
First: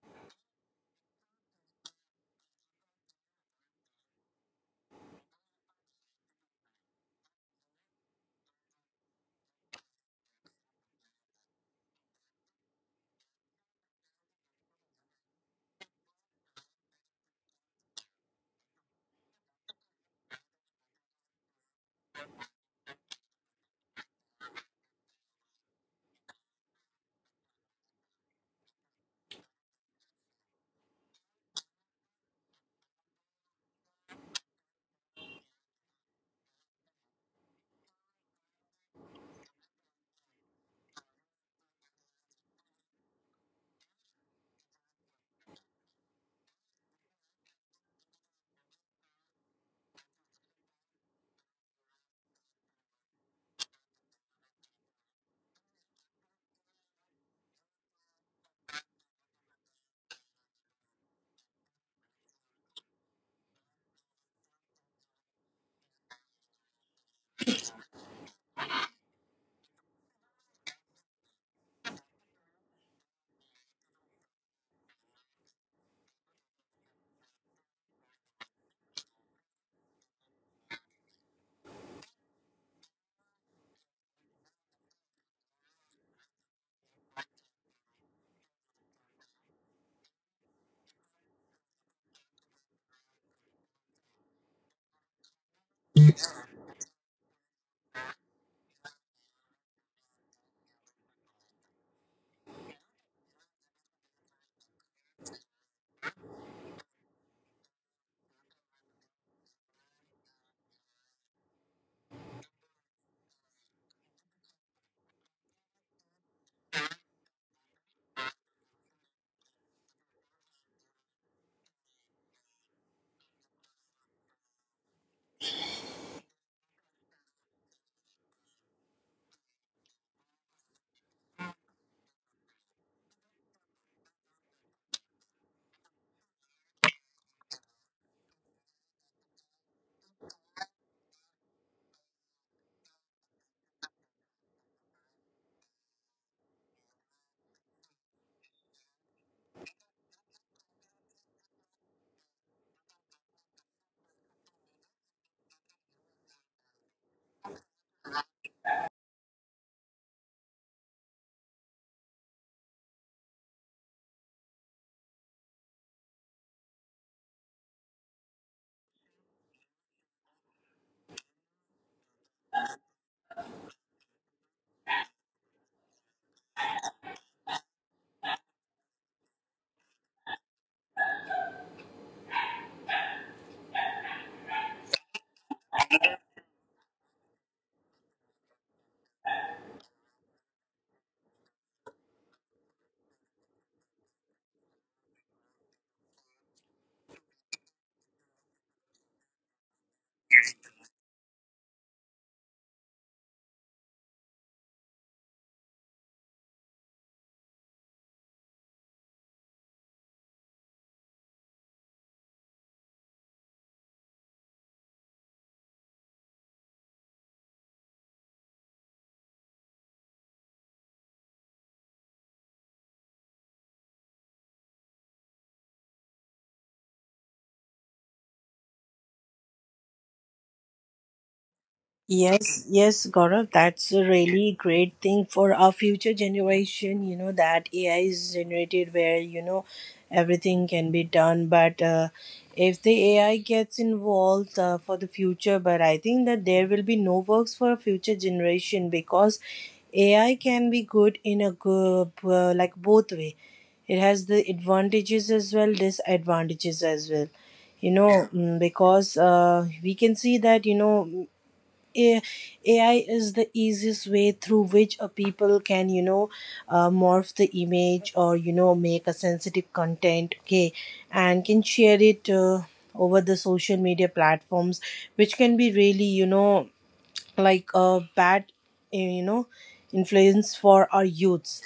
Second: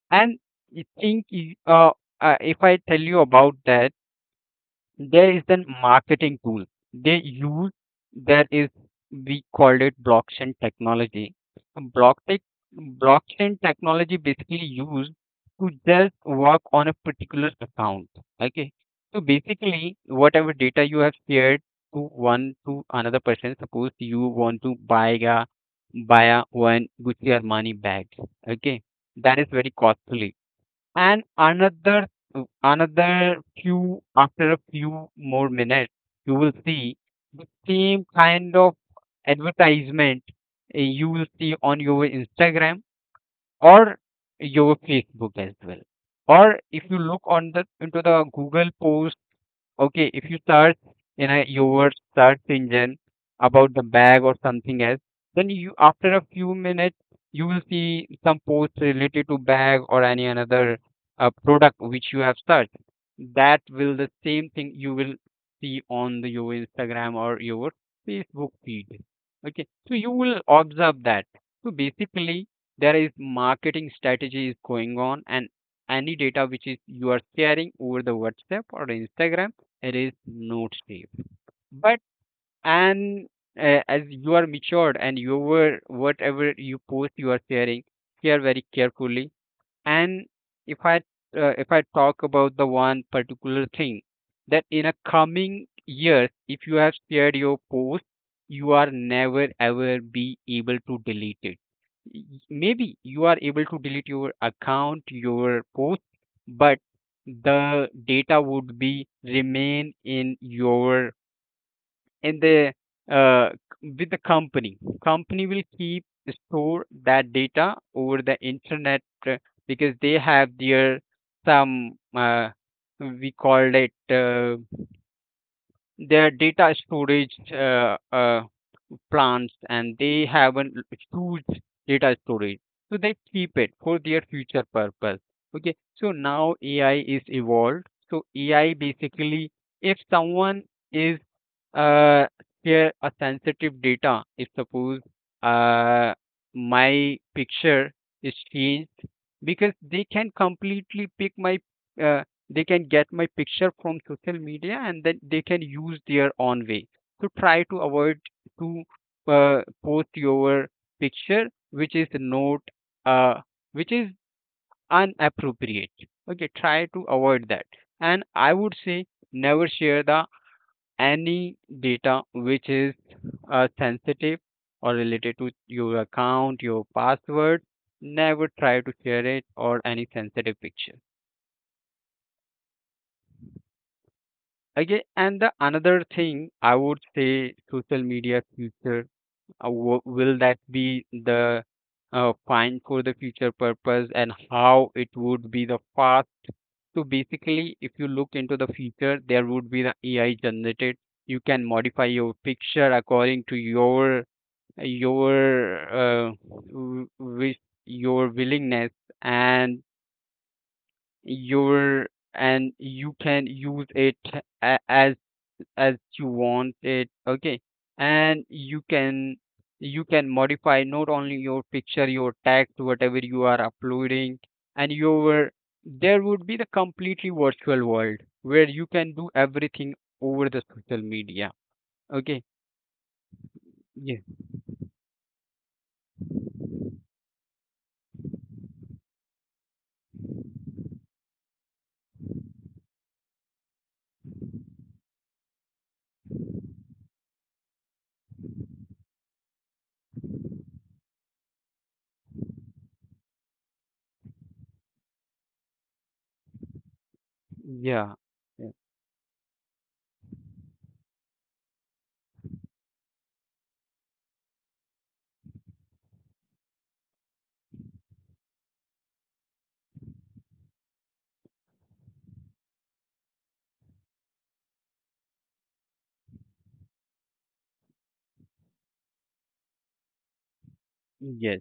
[SPEAKER 1] And I think uh, if I tell you about that, there is then marketing tool they use, that is we called it blockchain technology, block tech, blockchain technology basically used to just work on a particular account, okay. So basically whatever data you have shared to one to another person, suppose you want to buy a one Gucci Armani bag, okay, that is very costly. And another another few after a few more minutes, you will see the same kind of advertisement, you will see on your Instagram or your Facebook as well. Or if you look on the into the Google post. Okay, if you search in a your search engine about the bag or something else, then you after a few minutes you will see some posts related to bag or any another product which you have searched. That will the same thing you will see on the, your Instagram or your Facebook feed. Okay, so you will observe that. So basically, there is marketing strategy is going on, and any data which is you are sharing over the WhatsApp or Instagram, it is not safe. But and as you are matured and you were whatever you post you are sharing, share very carefully. And if I if I talk about the one particular thing, that in a coming years, if you have shared your post, you are never ever be able to delete it. Y- Maybe you are able to delete your account, your post, but the data would be remain in your in the uh, with the Company will keep store that data over the internet, uh, because they have their some we called it their data storage plants, and they have a huge data storage. So they keep it for their future purpose. Okay. So now AI is evolved. So AI basically, if someone is uh share a sensitive data, if suppose uh my picture is changed, because they can completely pick my uh, they can get my picture from social media and then they can use their own way. So try to avoid to post your picture which is not uh, which is inappropriate, okay, try to avoid that. And I would say never share the any data which is sensitive or related to your account, your password, never try to share it or any sensitive picture, okay. And the another thing I would say, social media future. Will that be the fine for the future purpose, and how it would be the fast? So basically, if you look into the future, there would be the AI generated. You can modify your picture according to your wish, your willingness, and your and you can use it a- as as you want it, okay. And you can modify not only your picture, your text, whatever you are uploading. And your there would be the completely virtual world where you can do everything over the social media. Okay.
[SPEAKER 2] Yes, yes, Gaurav, that's a
[SPEAKER 1] Yes.
[SPEAKER 2] really great thing for our future generation. You know, that AI is generated where, you know, everything can be done. But if the AI gets involved for the future, but I think that there will be no works for a future generation, because AI can be good in a good, like both way. It has the advantages as well, disadvantages as well, you know.
[SPEAKER 1] Yeah,
[SPEAKER 2] Yeah.
[SPEAKER 1] yeah.
[SPEAKER 2] Because we can see that, you know, a- AI is the easiest way through which a people can, you know, morph the image or, you know, make a sensitive content, okay, and can share it over the social media platforms, which can be really, you know, like a bad, you know, influence for our youths.
[SPEAKER 1] Yes,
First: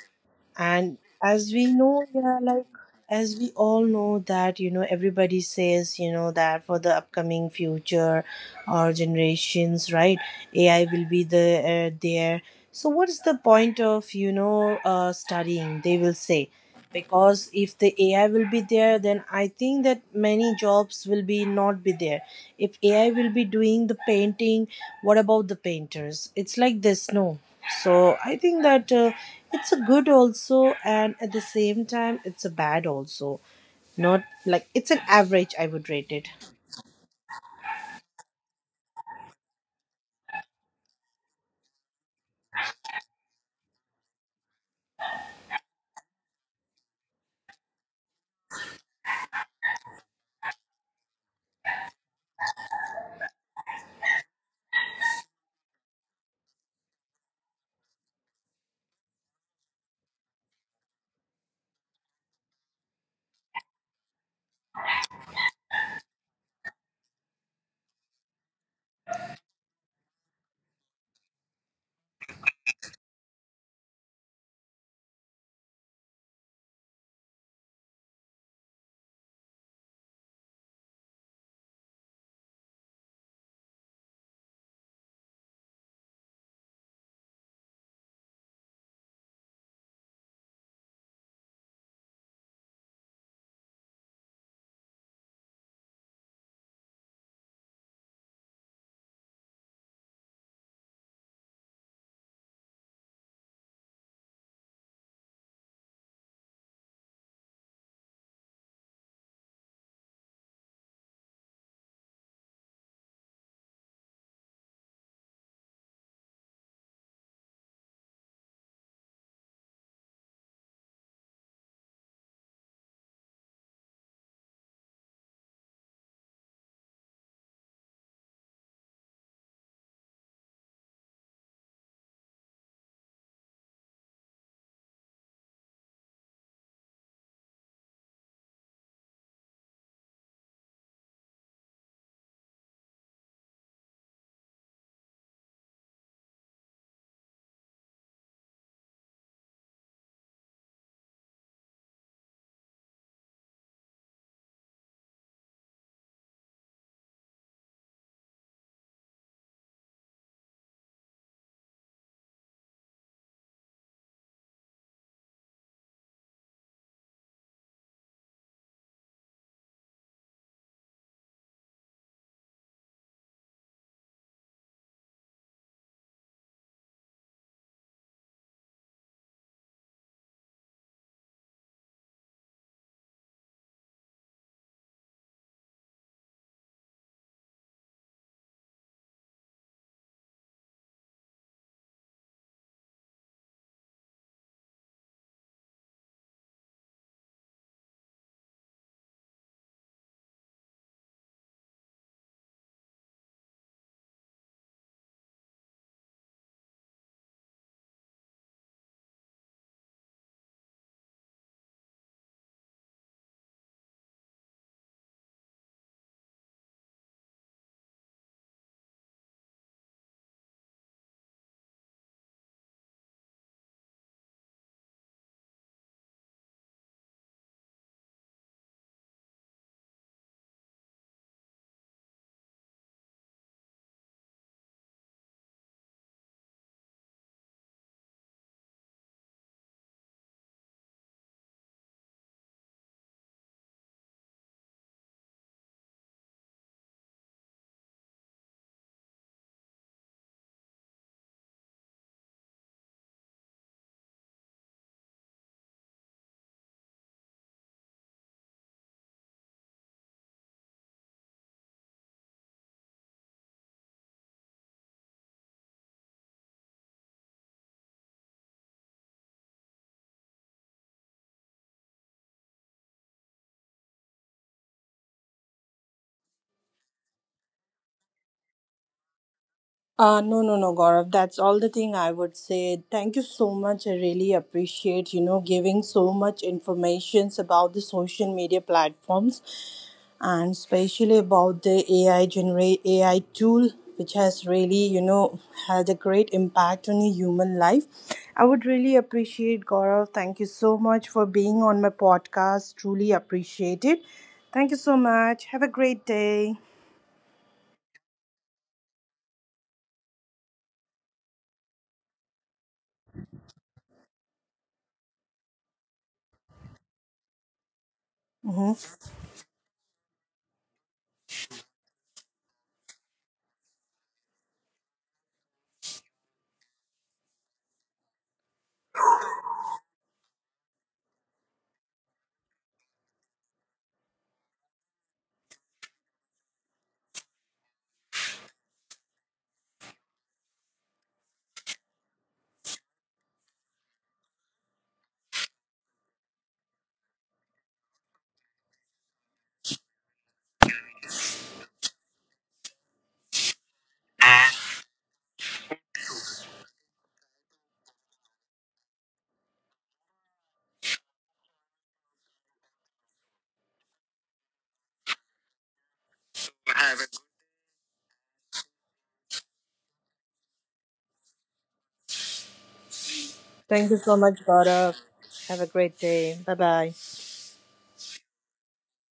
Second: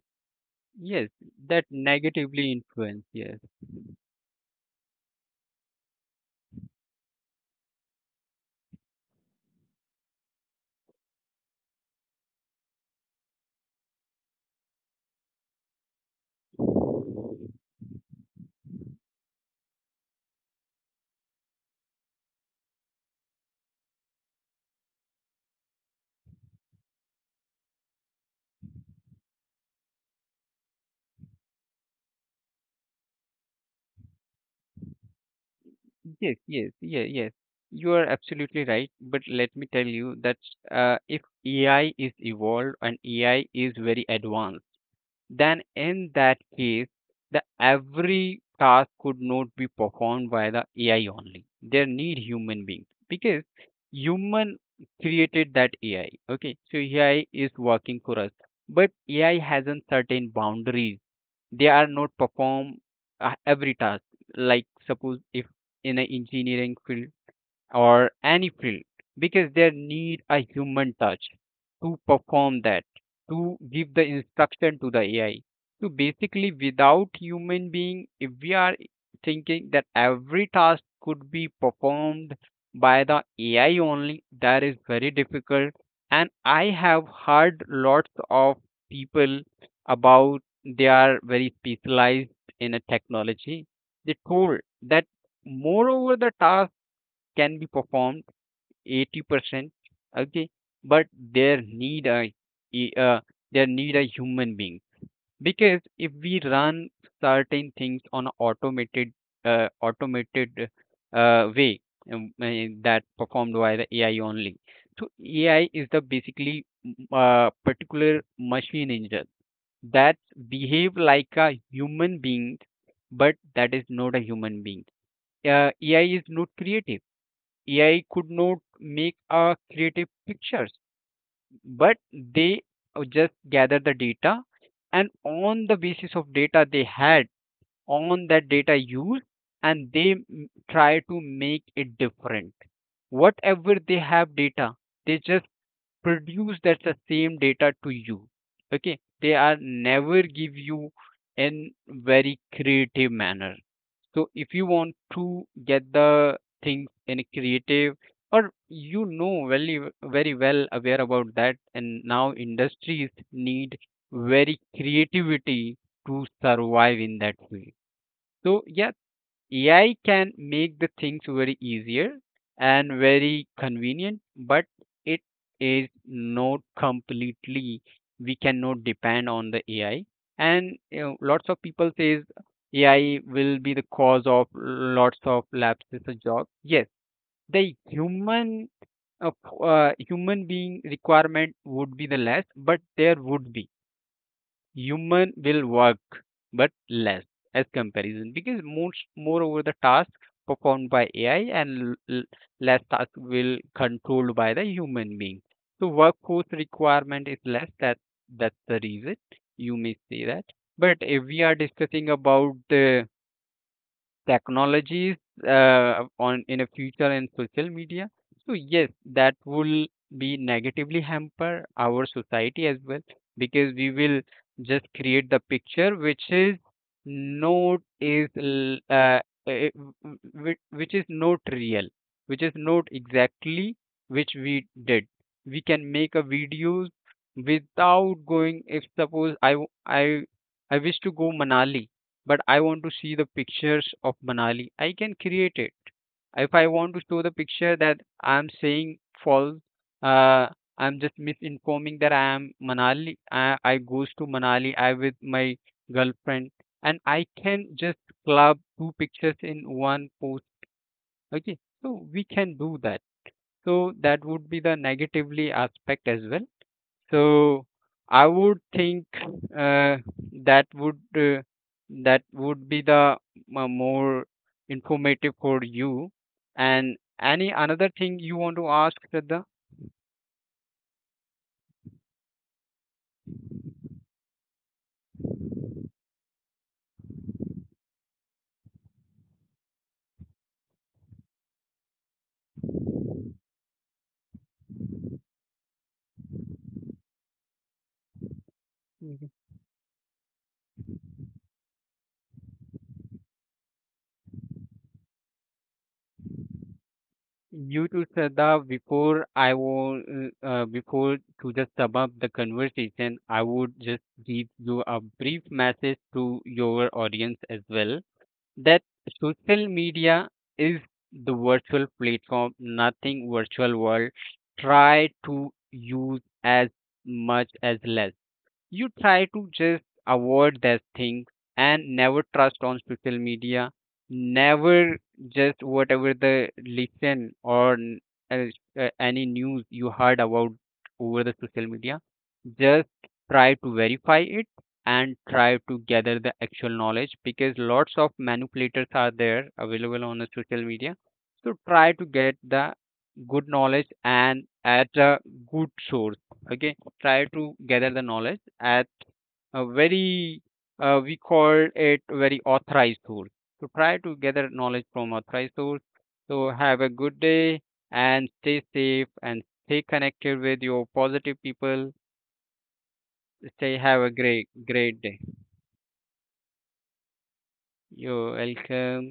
[SPEAKER 2] And
[SPEAKER 1] yes,
[SPEAKER 2] as
[SPEAKER 1] that
[SPEAKER 2] we know, yeah,
[SPEAKER 1] negatively
[SPEAKER 2] like,
[SPEAKER 1] influence,
[SPEAKER 2] as
[SPEAKER 1] yes.
[SPEAKER 2] we all know that, you know, everybody says, you know, that for the upcoming future, our generations, right, AI will be the there. So what is the point of, you know, studying, they will say, because if the AI will be there, then I think that many jobs will be not be there. If AI will be doing the painting, what about the painters? It's like this, no? So I think that, it's a good also and at the same time it's a bad also, not like. It's an average, I would rate it.
[SPEAKER 1] Yes, yes, yeah, yes. You are absolutely right. But let me tell you that if AI is evolved and AI is very advanced, then in that case, the every task could not be performed by the AI only. There need human beings, because human created that AI. Okay, so AI is working for us, but AI has a certain boundaries, they are not perform every task. Like suppose if in an engineering field or any field, because they need a human touch to perform that, to give the instruction to the AI. So basically, without human being, if we are thinking that every task could be performed by the AI only, that is very difficult. And I have heard lots of people about, they are very specialized in a technology. They told that moreover the task can be performed 80%, okay, but there need a e- uh, human being, because if we run certain things on automated automated way, that performed by the AI only. So AI is the basically particular machine engine that behave like a human being, but that is not a human being. AI is not creative. AI could not make a creative pictures, but they just gather the data, and on the basis of data they had, on that data use, and they try to make it different. Whatever they have data, they just produce that the same data to you. Okay. They are never give you in very creative manner. So if you want to get the things in a creative, or you know very very well aware about that, and now industries need very creativity to survive in that way. So yeah, AI can make the things very easier and very convenient, but it is not completely. We cannot depend on the AI, and lots of people says AI will be the cause of lots of lapses of jobs. Yes, the uh, human being requirement would be the less, but there would be human will work but less as comparison, because most moreover the task performed by AI, and less task will controlled by the human being. So workforce requirement is less, that's the reason you may say that. But if we are discussing about the technologies, on in a future and social media, so yes, that will be negatively hamper our society as well, because we will just create the picture which is not is l- eh, w- w- which is not real, which is not exactly which we did. We can make a videos without going. If suppose I w- I wish to go Manali, but I want to see the pictures of Manali, I can create it. If I want to show the picture that I'm saying false, uh, I'm just misinforming that I am Manali. I goes to Manali, I with my girlfriend, and I can just club two pictures in one post. Okay, so we can do that. So that would be the negatively aspect as well. So I would think uh, that would be the more informative for you. And any another thing you want to ask Shraddha?
[SPEAKER 2] No, no, no, Gaurav. That's all the thing I would say. Thank you so much. I really appreciate, you know, giving so much informations about the social media platforms, and especially about the AI generate AI tool, which has really, you know, had a great impact on a human life. I would really
[SPEAKER 1] Mhm.
[SPEAKER 2] appreciate, Gaurav. Thank you so much for being on my podcast. Truly appreciate it. Thank you so much. Have a great day.
[SPEAKER 1] You to Shraddha. Before I will uh, uh, before to just sum up the conversation, I would just give you a brief message to your audience as well,
[SPEAKER 2] Hmm.
[SPEAKER 1] that social media is the virtual platform, nothing virtual world. Try to use as much as less, you try to just avoid that thing, and never trust on social media, never. Just whatever the listen or uh, any news you heard about over the social media, just try to verify it and try to gather the actual knowledge, because lots of manipulators are there available on the social media. So try to get the good knowledge and at a good source, okay. Try to gather the knowledge at a very we call it very authorized source. So try to gather knowledge from authorized source. So have a good day, and stay safe, and stay connected with your positive people. Stay
[SPEAKER 2] Thank you
[SPEAKER 1] Have a
[SPEAKER 2] so much,
[SPEAKER 1] great
[SPEAKER 2] Gaurav.
[SPEAKER 1] great day.
[SPEAKER 2] Have a great day. Bye bye.
[SPEAKER 1] You're welcome.